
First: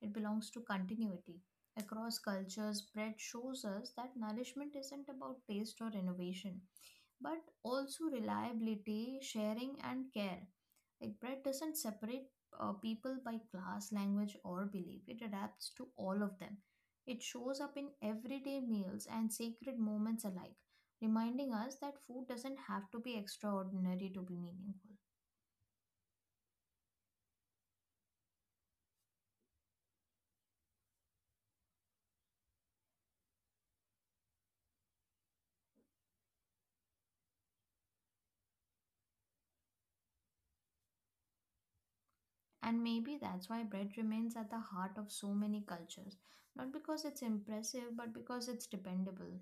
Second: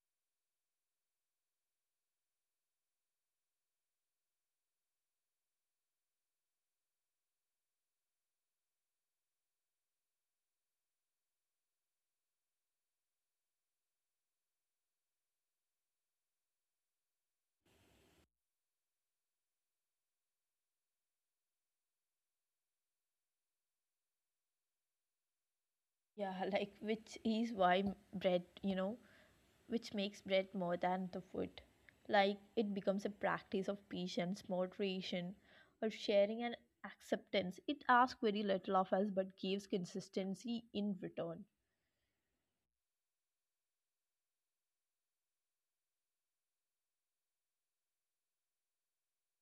It belongs to continuity. Across cultures, bread shows us that nourishment isn't about taste or innovation but also reliability, sharing, and care. Like bread doesn't separate people by class, language, or belief, it adapts to all of them. It shows up in everyday meals and sacred moments alike, reminding us that food doesn't have to be extraordinary to be meaningful. Yeah like, which is why bread, which makes bread more than the food. Like it becomes a practice of patience, moderation, or sharing and acceptance. It asks very little of us but gives consistency in return. And maybe that's why bread remains at the heart of so many cultures, not because it's impressive, but because it's dependable.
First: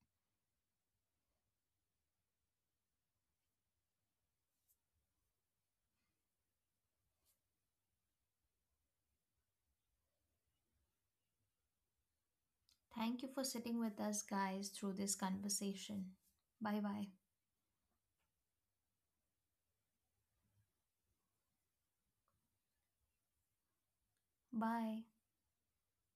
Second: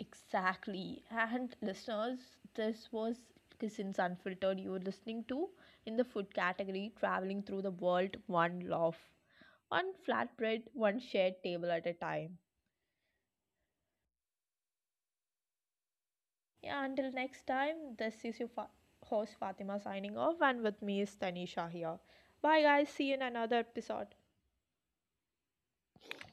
Exactly. And listeners, this was Kissin's Unfiltered you were listening to, in the food category, traveling through the world one loaf, one flatbread, one shared table at a time. Thank you for sitting with us, guys, through this conversation. Bye Yeah, bye. until next time, this is your host Fatima signing off, and with me is Tanisha here. Bye, guys. See you in another episode. Bye.